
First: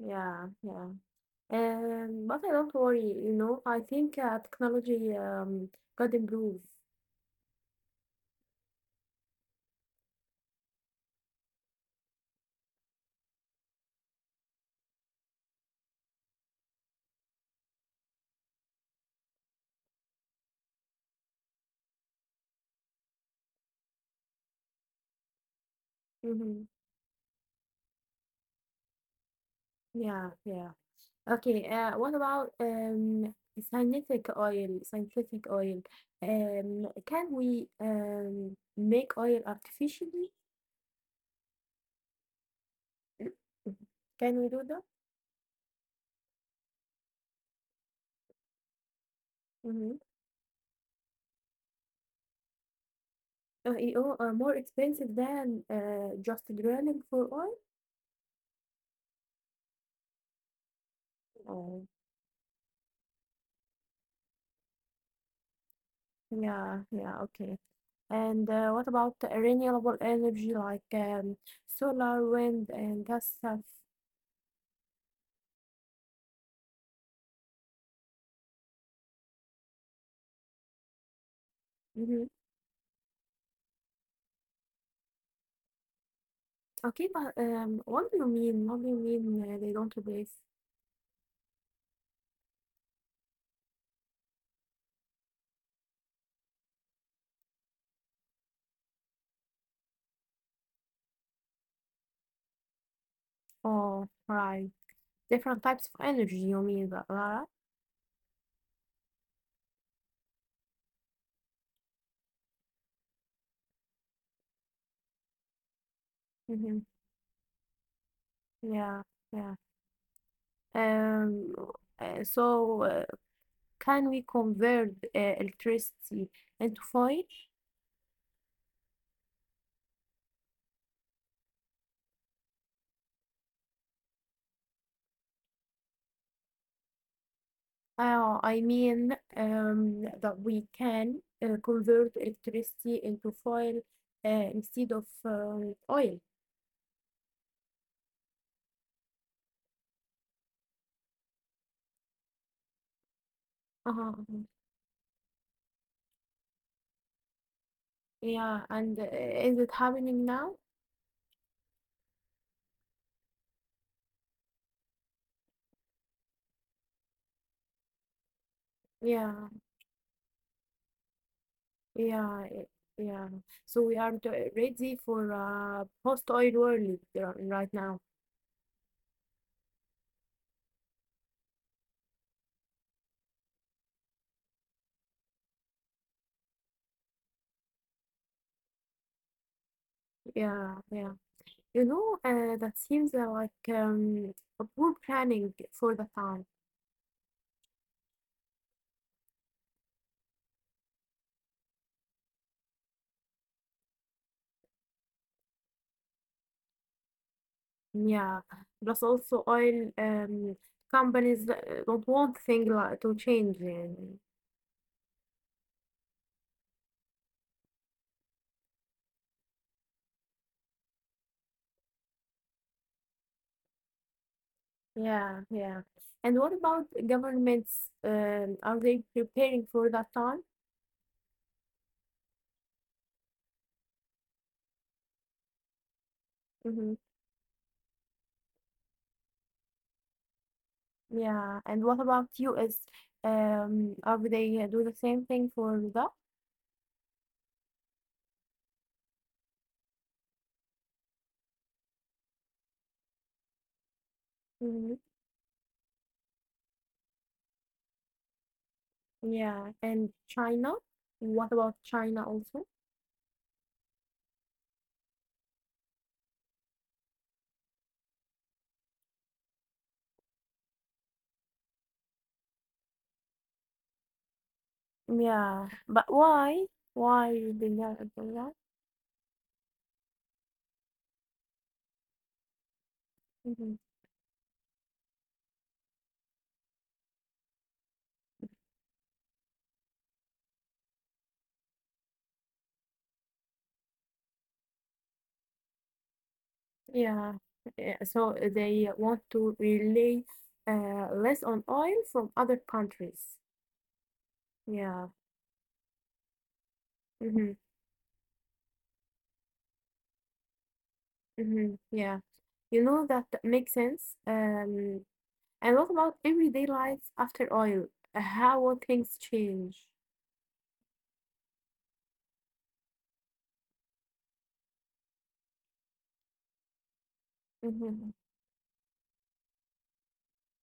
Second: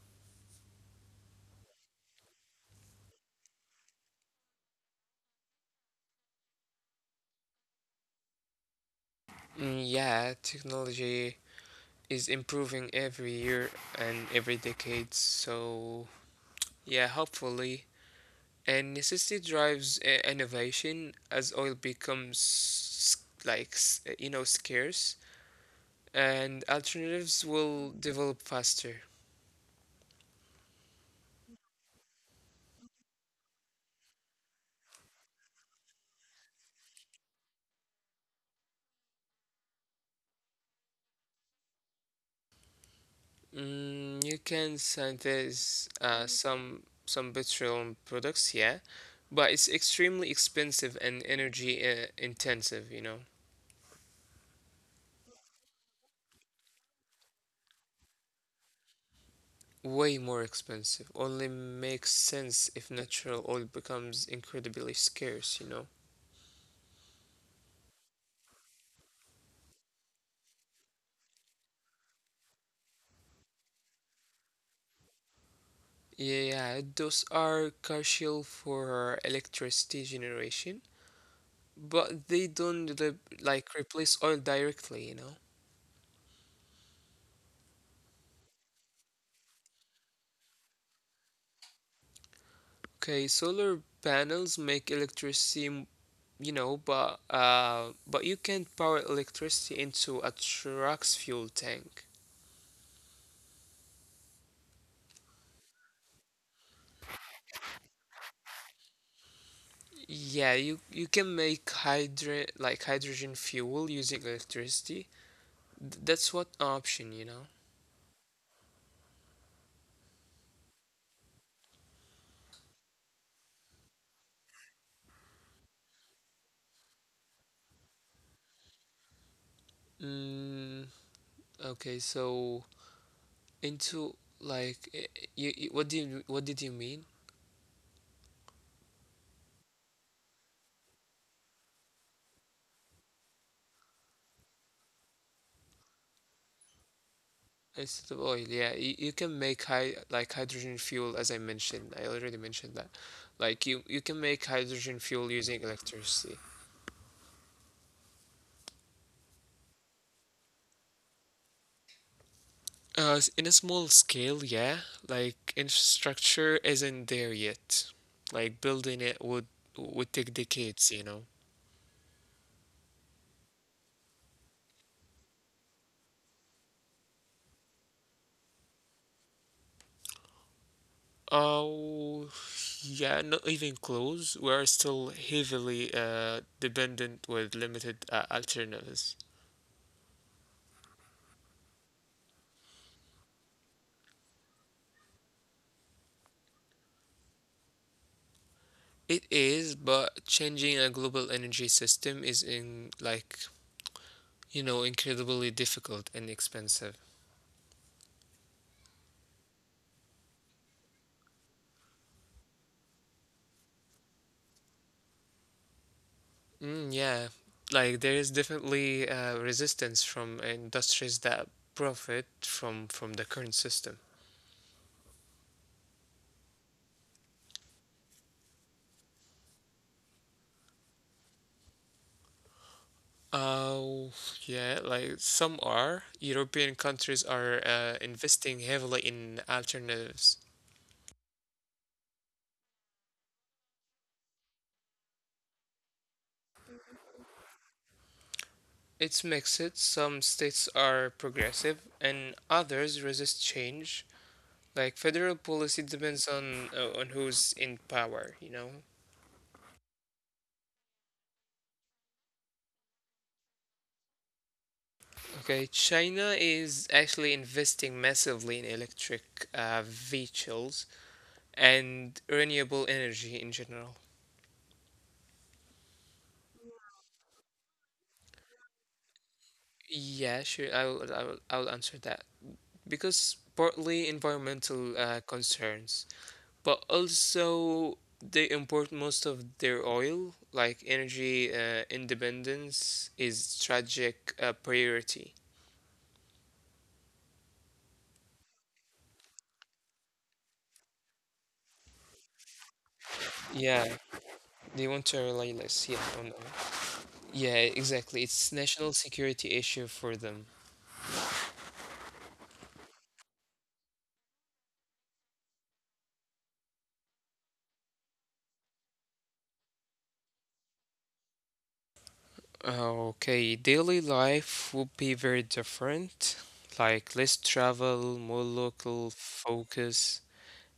Speaker 2: Yeah, yeah. But I don't worry. You know, I think technology could improve.
Speaker 1: Mm, yeah, technology is improving every year and every decade, so yeah, hopefully. And necessity drives innovation as oil becomes you know scarce
Speaker 2: Mm-hmm.
Speaker 1: and alternatives will develop faster.
Speaker 2: Yeah, yeah. Okay, what about scientific oil? Scientific oil. Can we make oil artificially?
Speaker 1: Mm,
Speaker 2: <clears throat>
Speaker 1: you
Speaker 2: Can we do
Speaker 1: can
Speaker 2: that?
Speaker 1: synthesize some petroleum products, yeah, but it's
Speaker 2: Mm-hmm.
Speaker 1: extremely expensive and energy intensive. You know,
Speaker 2: You know, more expensive than just drilling for oil?
Speaker 1: way more expensive. Only makes
Speaker 2: Oh,
Speaker 1: sense if natural oil becomes incredibly scarce. You know.
Speaker 2: yeah, yeah, okay. And what about the renewable energy like solar, wind, and that stuff?
Speaker 1: Yeah, those are crucial for electricity generation, but they
Speaker 2: Hmm
Speaker 1: don't replace oil directly. You know.
Speaker 2: Okay, but what do you mean? What do you mean they don't replace?
Speaker 1: Okay, solar panels make electricity, you know, but you can't power electricity into a truck's fuel tank.
Speaker 2: Oh, right. different types of energy, you mean, but right?
Speaker 1: Yeah, you can make hydrogen fuel using electricity. That's what
Speaker 2: Mm-hmm.
Speaker 1: option, you know.
Speaker 2: Yeah, yeah. Um, so can we convert electricity into fire?
Speaker 1: Mm, okay, so into like you what do you what did you mean?
Speaker 2: I mean, that we can convert electricity into fire instead of oil.
Speaker 1: Instead of oil, yeah. You can make high like hydrogen fuel, as I mentioned. I already mentioned that. Like you
Speaker 2: Uh-huh.
Speaker 1: can
Speaker 2: uh-huh.
Speaker 1: make hydrogen fuel using electricity.
Speaker 2: Yeah, and is it happening now?
Speaker 1: In a small scale, yeah. Like infrastructure isn't there yet. Like building
Speaker 2: Yeah,
Speaker 1: it would take decades, you know.
Speaker 2: yeah, it- yeah. So we are ready for a post-oil world right now.
Speaker 1: Oh, yeah, not even close. We are still heavily dependent with limited alternatives.
Speaker 2: Yeah, yeah. You know, that seems like a poor planning for the time.
Speaker 1: It is, but changing a global energy system is you know, incredibly difficult and expensive.
Speaker 2: Yeah. Plus also oil companies don't want things like to change. يعني.
Speaker 1: Mm, yeah. Like there is definitely resistance from industries that profit from the current system.
Speaker 2: Yeah, yeah. And what about governments? Are they preparing for that time?
Speaker 1: Oh, yeah, like some are. European
Speaker 2: Mm-hmm.
Speaker 1: countries are investing heavily in alternatives.
Speaker 2: Yeah. And what about US? Are they do the same thing for that?
Speaker 1: It's mixed. Some states are progressive and others resist change. Like
Speaker 2: Mm-hmm.
Speaker 1: federal policy depends on who's in power, you know.
Speaker 2: Yeah. And China? What about China also?
Speaker 1: Okay, China is actually investing massively in electric vehicles and renewable energy in general.
Speaker 2: Yeah, but why? Why they are do that?
Speaker 1: Yeah, sure. I'll answer that because
Speaker 2: Mhm.
Speaker 1: partly environmental concerns, but also they import most of their oil. Like energy independence is tragic priority.
Speaker 2: Yeah. Yeah, so they want to rely less on oil from other countries.
Speaker 1: Yeah, they want to
Speaker 2: Yeah.
Speaker 1: rely less, yeah, on the- yeah,
Speaker 2: Mm-hmm.
Speaker 1: exactly. It's national security issue for them.
Speaker 2: Mm-hmm. Yeah. You know that makes sense. And what about everyday life after oil? How will things change?
Speaker 1: Okay, daily life would be very different. Like less travel,
Speaker 2: Mm-hmm.
Speaker 1: more local focus,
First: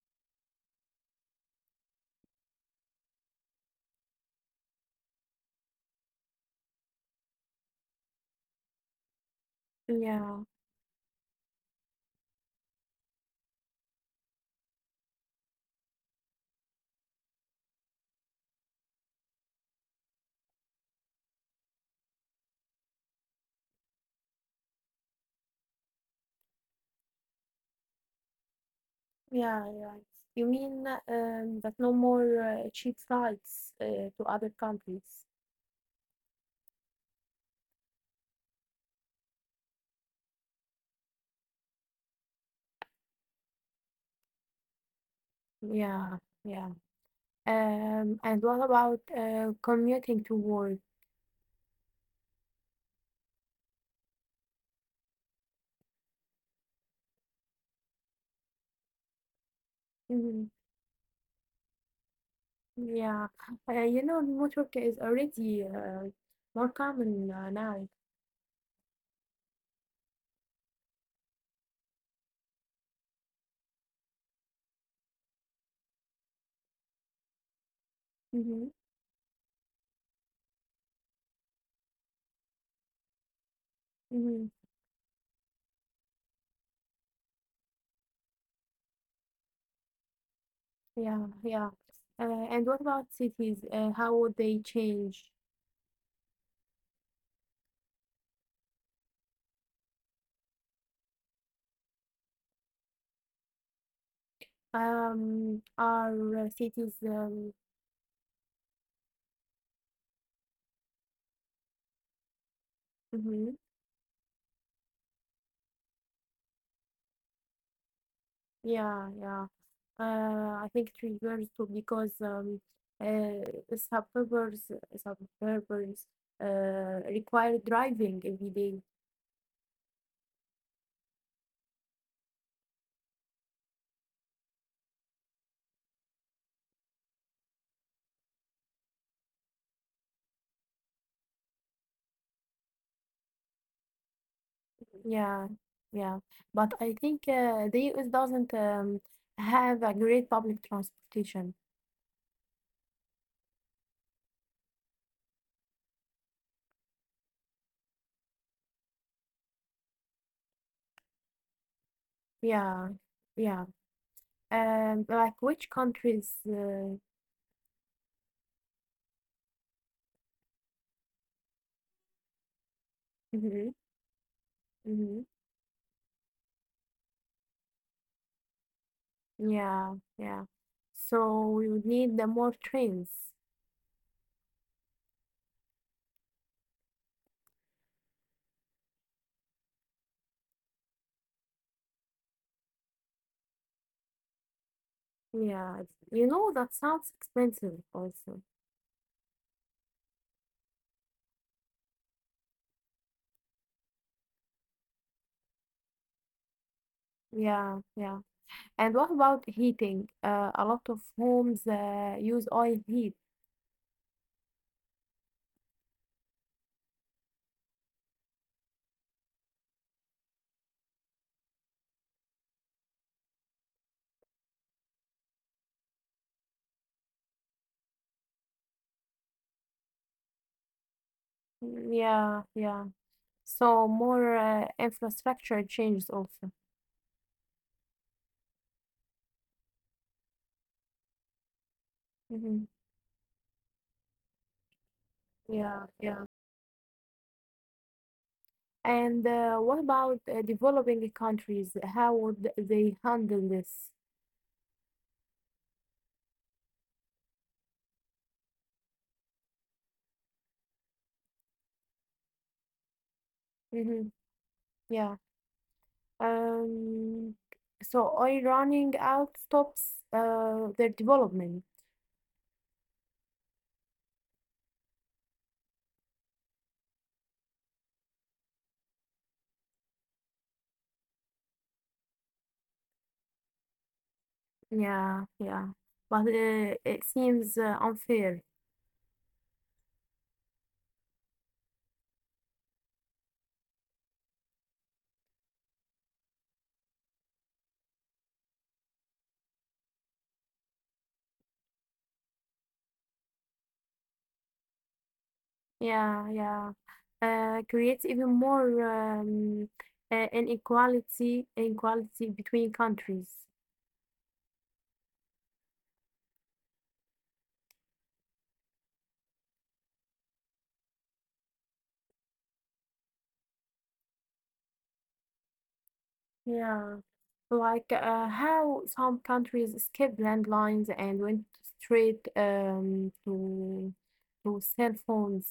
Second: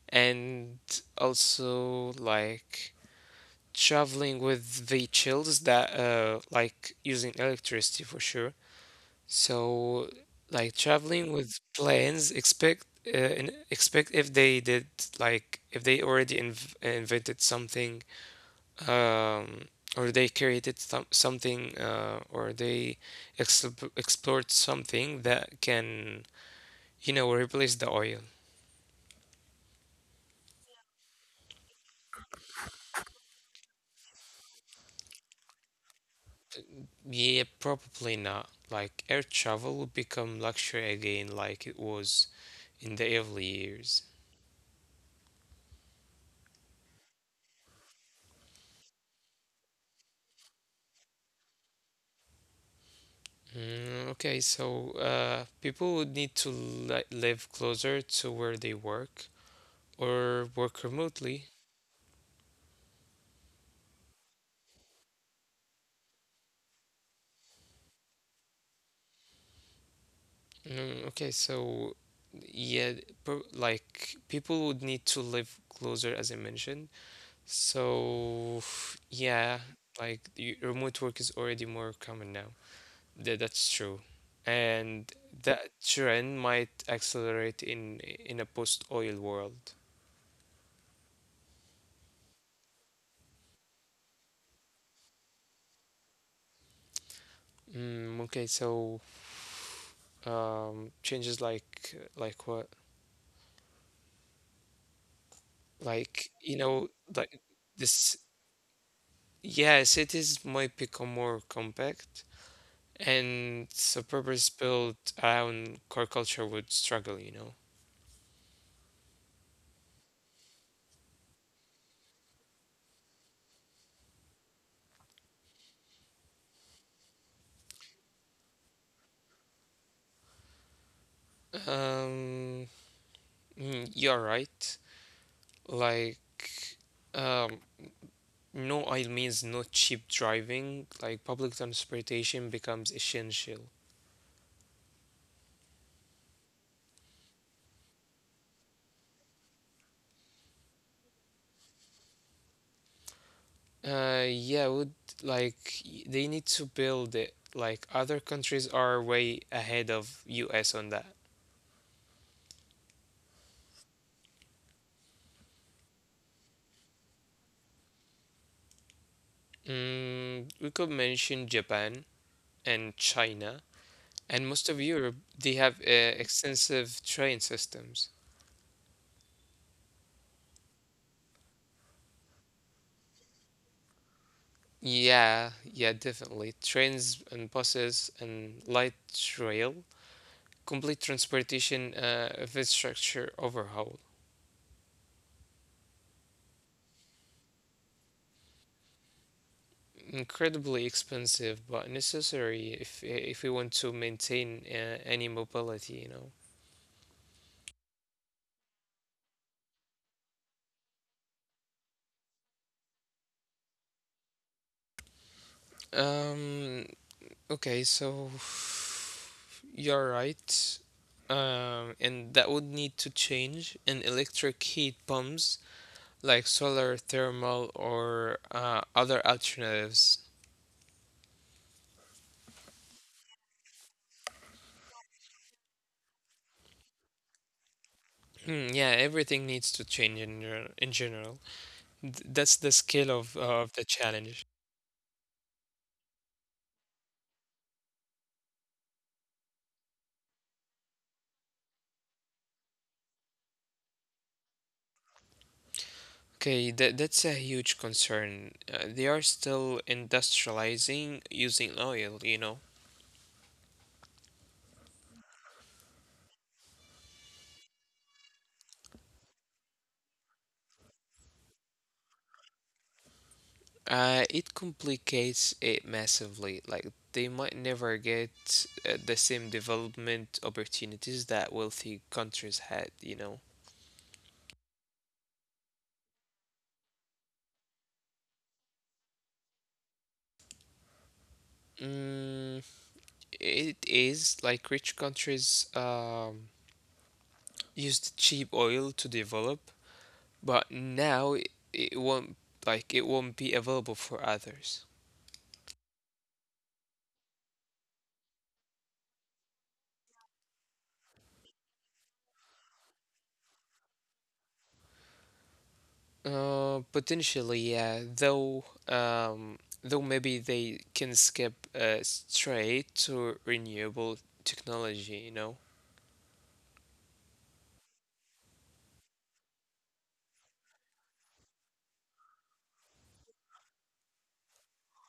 Speaker 1: and also like traveling with vehicles that using electricity for sure. So,
Speaker 2: Yeah.
Speaker 1: like traveling with planes, expect if they did like if they already invented something, um, or they created something, or they explored something that can, you know, replace the oil.
Speaker 2: Yeah. Yeah. You mean that no more cheap flights to other countries?
Speaker 1: Yeah, probably not. Like air travel will become luxury again, like it was in the early years.
Speaker 2: Yeah. Yeah. And what about commuting to work?
Speaker 1: Mm, okay, so people would need to li live closer to where they work
Speaker 2: Mhm.
Speaker 1: or work remotely.
Speaker 2: Yeah, you know, remote work is already more common now.
Speaker 1: Mm, okay, so yeah, pro like people would need to live closer, as I mentioned. So
Speaker 2: Mm-hmm.
Speaker 1: yeah, remote work is already more common now. That's true.
Speaker 2: Mm-hmm.
Speaker 1: And that trend might accelerate in a post-oil world.
Speaker 2: Yeah, yeah. Uh, and what about cities? How would they change?
Speaker 1: Mm, okay, so um, changes what like
Speaker 2: Are
Speaker 1: you
Speaker 2: cities?
Speaker 1: know like this. Yes, cities might become more compact
Speaker 2: Mm-hmm.
Speaker 1: and suburbs built around core culture would struggle, you know.
Speaker 2: Yeah, yeah. I think it refers to because uh, suburbs, suburbs uh, require driving every day
Speaker 1: Um, mm, you're right, like, um, no, I means no cheap driving, like public transportation becomes essential.
Speaker 2: Yeah, yeah. But I think the US doesn't have a great public transportation.
Speaker 1: Yeah, would they need to build it. Like other countries are way ahead of US on that.
Speaker 2: Yeah, yeah. Like which countries?
Speaker 1: Mm, we could mention Japan and
Speaker 2: Hmm
Speaker 1: China and most
Speaker 2: hmm
Speaker 1: of Europe. They have extensive train systems.
Speaker 2: Yeah, yeah. So we would need the more trains.
Speaker 1: Yeah, yeah, definitely. Trains and buses and light rail, complete transportation infrastructure overhaul.
Speaker 2: Yeah, you know, that sounds expensive also.
Speaker 1: Incredibly expensive but necessary if we want to maintain any mobility, you know.
Speaker 2: Yeah, yeah. And what about heating? A lot of homes use oil heat.
Speaker 1: Um, okay, so <sighs> you're right. Um, and that would need to change, and electric heat pumps like solar thermal or other alternatives.
Speaker 2: Mm, yeah, yeah. So more infrastructure changes also.
Speaker 1: Hmm, yeah, everything needs to change in general.
Speaker 2: Hmm
Speaker 1: That's the scale of the challenge.
Speaker 2: Yeah, yeah. And what about developing countries? How would they handle this?
Speaker 1: Okay, that's a huge concern. They are still industrializing using oil, you know.
Speaker 2: Hmm Yeah. Um, so oil running out stops their development.
Speaker 1: It complicates it massively. Like they might never get the same development opportunities that wealthy countries had, you know.
Speaker 2: Yeah, yeah. But it seems unfair.
Speaker 1: Mm, it is. Like rich countries used cheap oil to develop, but now it won't, like it won't be available for others.
Speaker 2: Yeah, yeah. Creates even more um, inequality between countries.
Speaker 1: Potentially, yeah. Though maybe they can skip straight to renewable technology, you know?
Speaker 2: Yeah. Like how some countries skip landlines and went straight to cell phones.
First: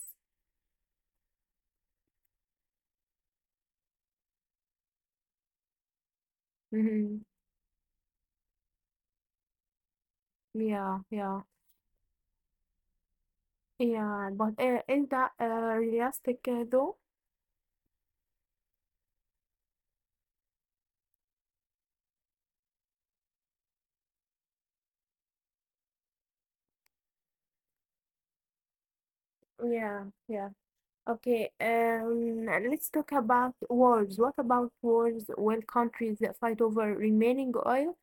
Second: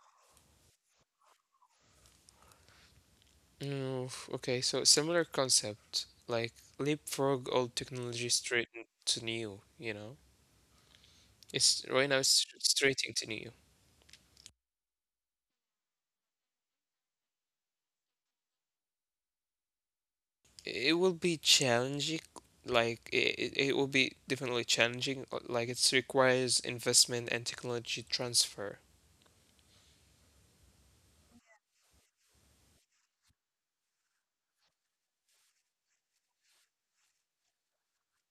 Speaker 1: Mm, okay, so similar concept, like
Speaker 2: Hmm
Speaker 1: leapfrog old technology straight to new, you know?
Speaker 2: Yeah, yeah,
Speaker 1: It's right now it's straight into new.
Speaker 2: yeah. But is that realistic though?
Speaker 1: It will be challenging, like it will be definitely challenging, like it requires investment and technology transfer.
Speaker 2: Yeah, yeah. Okay. Let's talk about wars. What about wars when countries that fight over remaining oil?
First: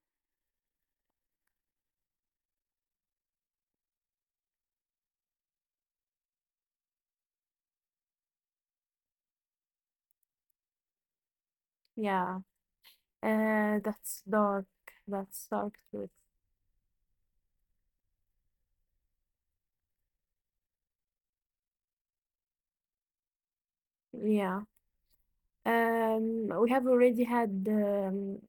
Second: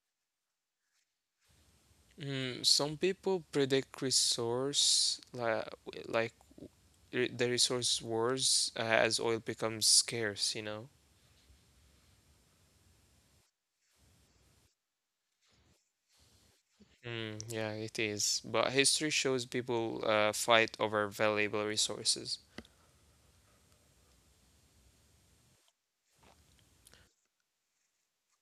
Speaker 1: Mm, some people predict resource like re- the resource wars as oil becomes scarce, you know.
Speaker 2: Yeah. Uh, that's dark. That's dark truth.
Speaker 1: Mm, yeah, it is. But history shows people fight over valuable resources.
Speaker 2: Yeah. We have already had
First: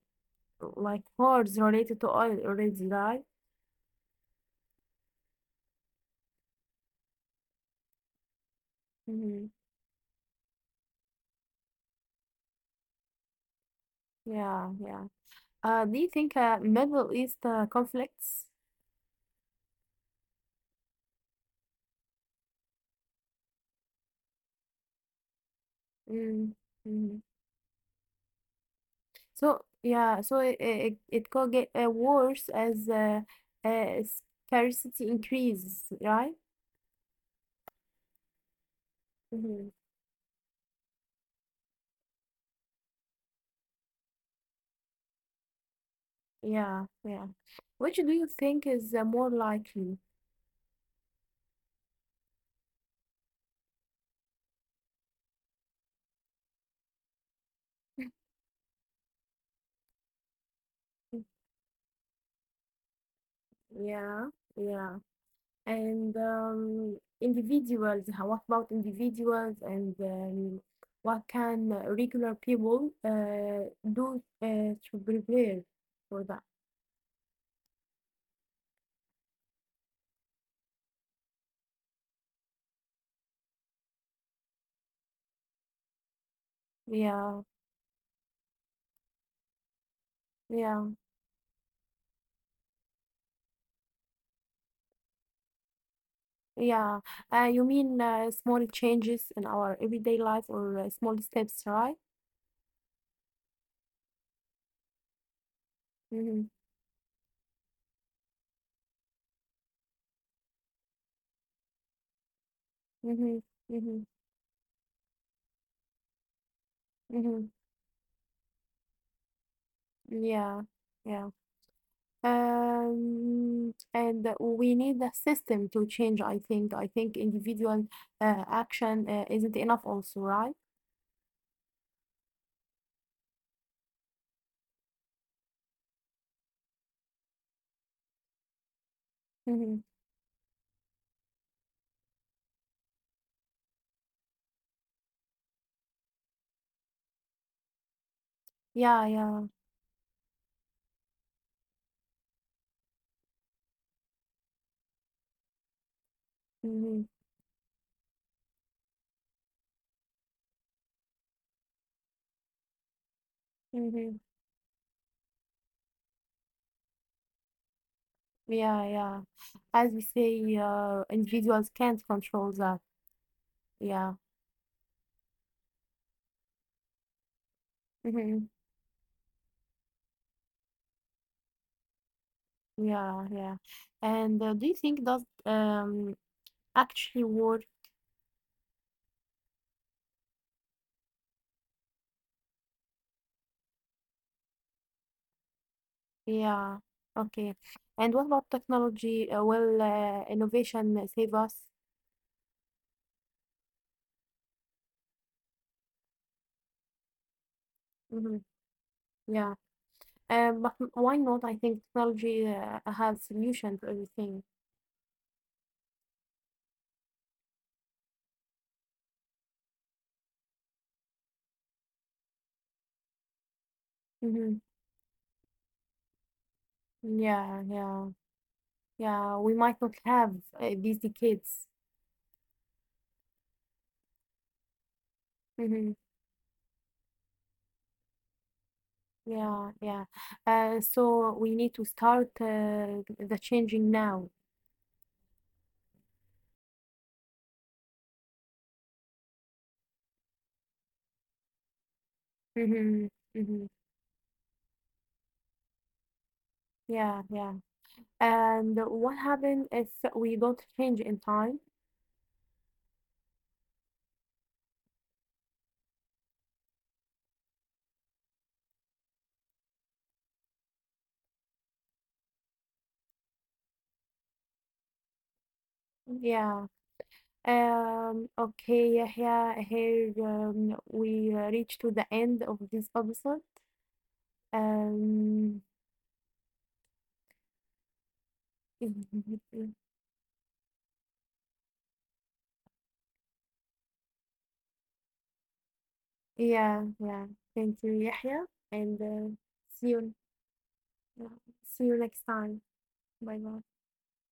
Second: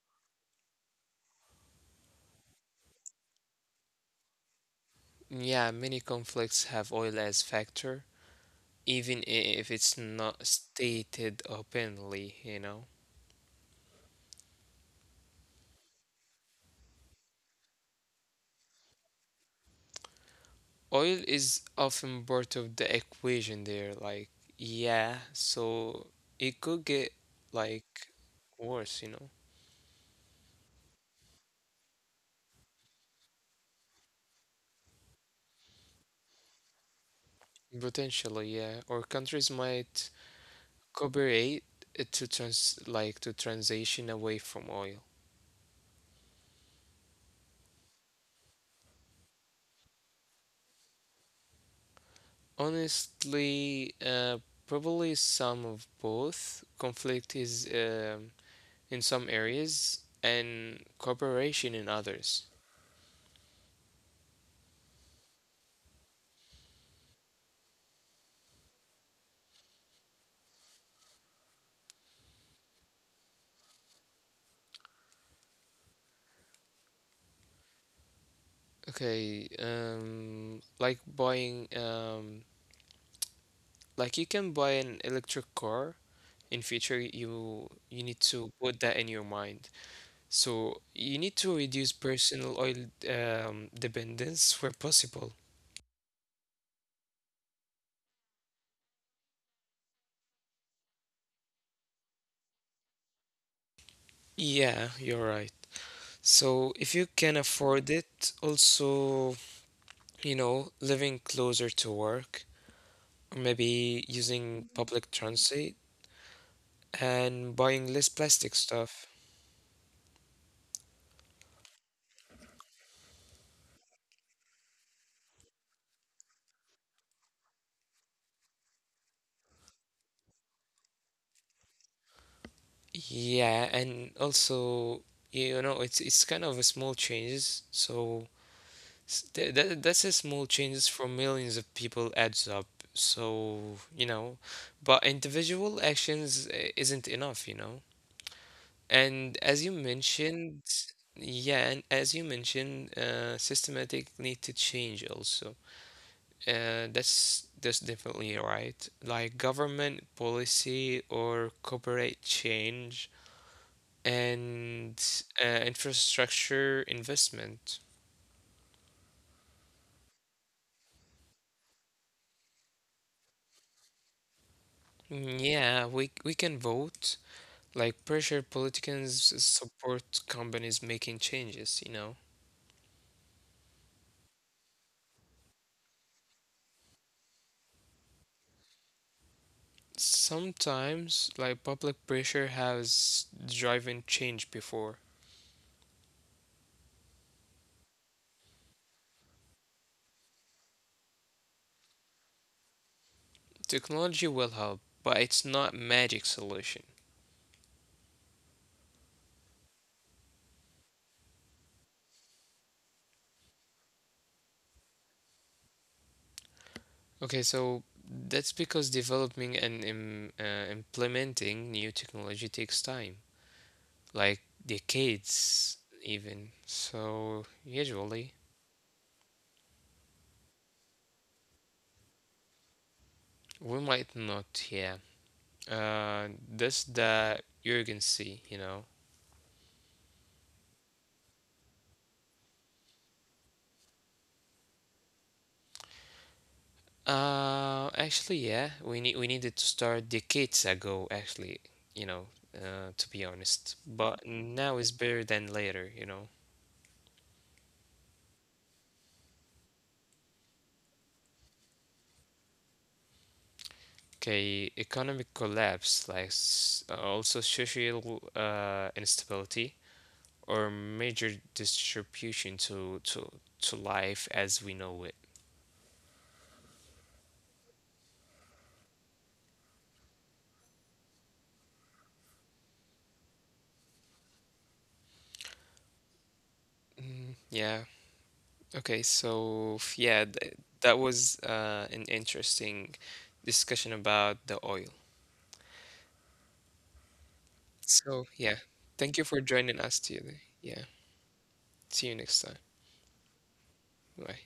Speaker 2: like words related to oil already, right?
Speaker 1: Yeah, many conflicts have oil as factor, even i-
Speaker 2: Mm-hmm.
Speaker 1: if it's not stated openly, you know.
Speaker 2: Yeah, yeah. Do you think Middle East conflicts?
Speaker 1: Oil is often part of the equation there, like, yeah, so it could get
Speaker 2: Mm-hmm.
Speaker 1: like worse, you know.
Speaker 2: So yeah, so it could get worse as uh, scarcity increases, right?
Speaker 1: Potentially, yeah. Or countries
Speaker 2: Mm-hmm.
Speaker 1: might cooperate to trans like to transition away from oil.
Speaker 2: Yeah, yeah. Which do you think is more likely?
Speaker 1: Honestly, probably some of both. Conflict is um, in some areas and cooperation in others.
Speaker 2: Yeah. Yeah. And individuals, what about individuals and what can regular people do to prepare for that?
Speaker 1: Okay, like buying, like you can buy an electric car. In future,
Speaker 2: Yeah,
Speaker 1: you need to put that in your mind. So
Speaker 2: yeah,
Speaker 1: you need to reduce personal oil dependence where possible.
Speaker 2: yeah. You mean small changes in our everyday life or small steps, right?
Speaker 1: Yeah, you're right.
Speaker 2: Mm-hmm,
Speaker 1: So if you can afford it, also, you know, living closer to work, or
Speaker 2: mm-hmm,
Speaker 1: maybe
Speaker 2: mm-hmm,
Speaker 1: using public transit and
Speaker 2: mm-hmm.
Speaker 1: buying less plastic stuff.
Speaker 2: Yeah, yeah. And we need a system to change, I think. I think individual action isn't enough also, right?
Speaker 1: Yeah, and also, you know, it's kind of a small changes. So S- tha- tha-
Speaker 2: Mm-hmm.
Speaker 1: That's a small changes for millions of people adds up. So, you know, but individual actions isn't enough, you know.
Speaker 2: Yeah,
Speaker 1: And
Speaker 2: yeah.
Speaker 1: as you mentioned, yeah, and as you mentioned, systematic need to change also.
Speaker 2: Mm-hmm.
Speaker 1: That's definitely right. Like government policy or corporate change
Speaker 2: Mm-hmm.
Speaker 1: and infrastructure investment.
Speaker 2: Yeah, yeah. As we say, individuals can't control that. Yeah.
Speaker 1: Mm, yeah, we can vote, like pressure
Speaker 2: Mm-hmm.
Speaker 1: politicians, support companies making changes, you know.
Speaker 2: Yeah, yeah. And do you think that actually work?
Speaker 1: Sometimes, like public pressure has driven change before.
Speaker 2: Yeah. Okay. And what about technology? Will innovation save us?
Speaker 1: Technology will help, but it's not magic solution.
Speaker 2: Mm-hmm. Yeah. But why not? I think technology has solution to everything.
Speaker 1: Okay, so that's because developing and implementing new technology takes time, like
Speaker 2: Mm-hmm.
Speaker 1: decades even, so
Speaker 2: Yeah, yeah,
Speaker 1: usually
Speaker 2: yeah. We might not have these decades.
Speaker 1: we might not, yeah,
Speaker 2: Mm-hmm.
Speaker 1: uh, that's the urgency, you know.
Speaker 2: Yeah, yeah. So we need to start the changing now.
Speaker 1: Actually, yeah, we needed to start decades ago, actually, you know, to be
Speaker 2: Mm-hmm.
Speaker 1: honest.
Speaker 2: Mm-hmm.
Speaker 1: But now is better than later, you know.
Speaker 2: Yeah, yeah. And what happens if we don't change in time?
Speaker 1: Okay, economic collapse, like also social instability or major distribution to life as we know it.
Speaker 2: Yeah. Okay, here we reach to the end of this episode. Um,
Speaker 1: Mm, yeah. Okay. So
Speaker 2: <laughs>
Speaker 1: yeah, th that was an interesting discussion about the oil.
Speaker 2: Yeah, yeah. Thank you,
Speaker 1: So, yeah,
Speaker 2: Yahya, and
Speaker 1: thank you for joining us
Speaker 2: see you,
Speaker 1: today. Yeah,
Speaker 2: see
Speaker 1: see
Speaker 2: you
Speaker 1: you
Speaker 2: next
Speaker 1: next time.
Speaker 2: time. Bye bye.
Speaker 1: Bye.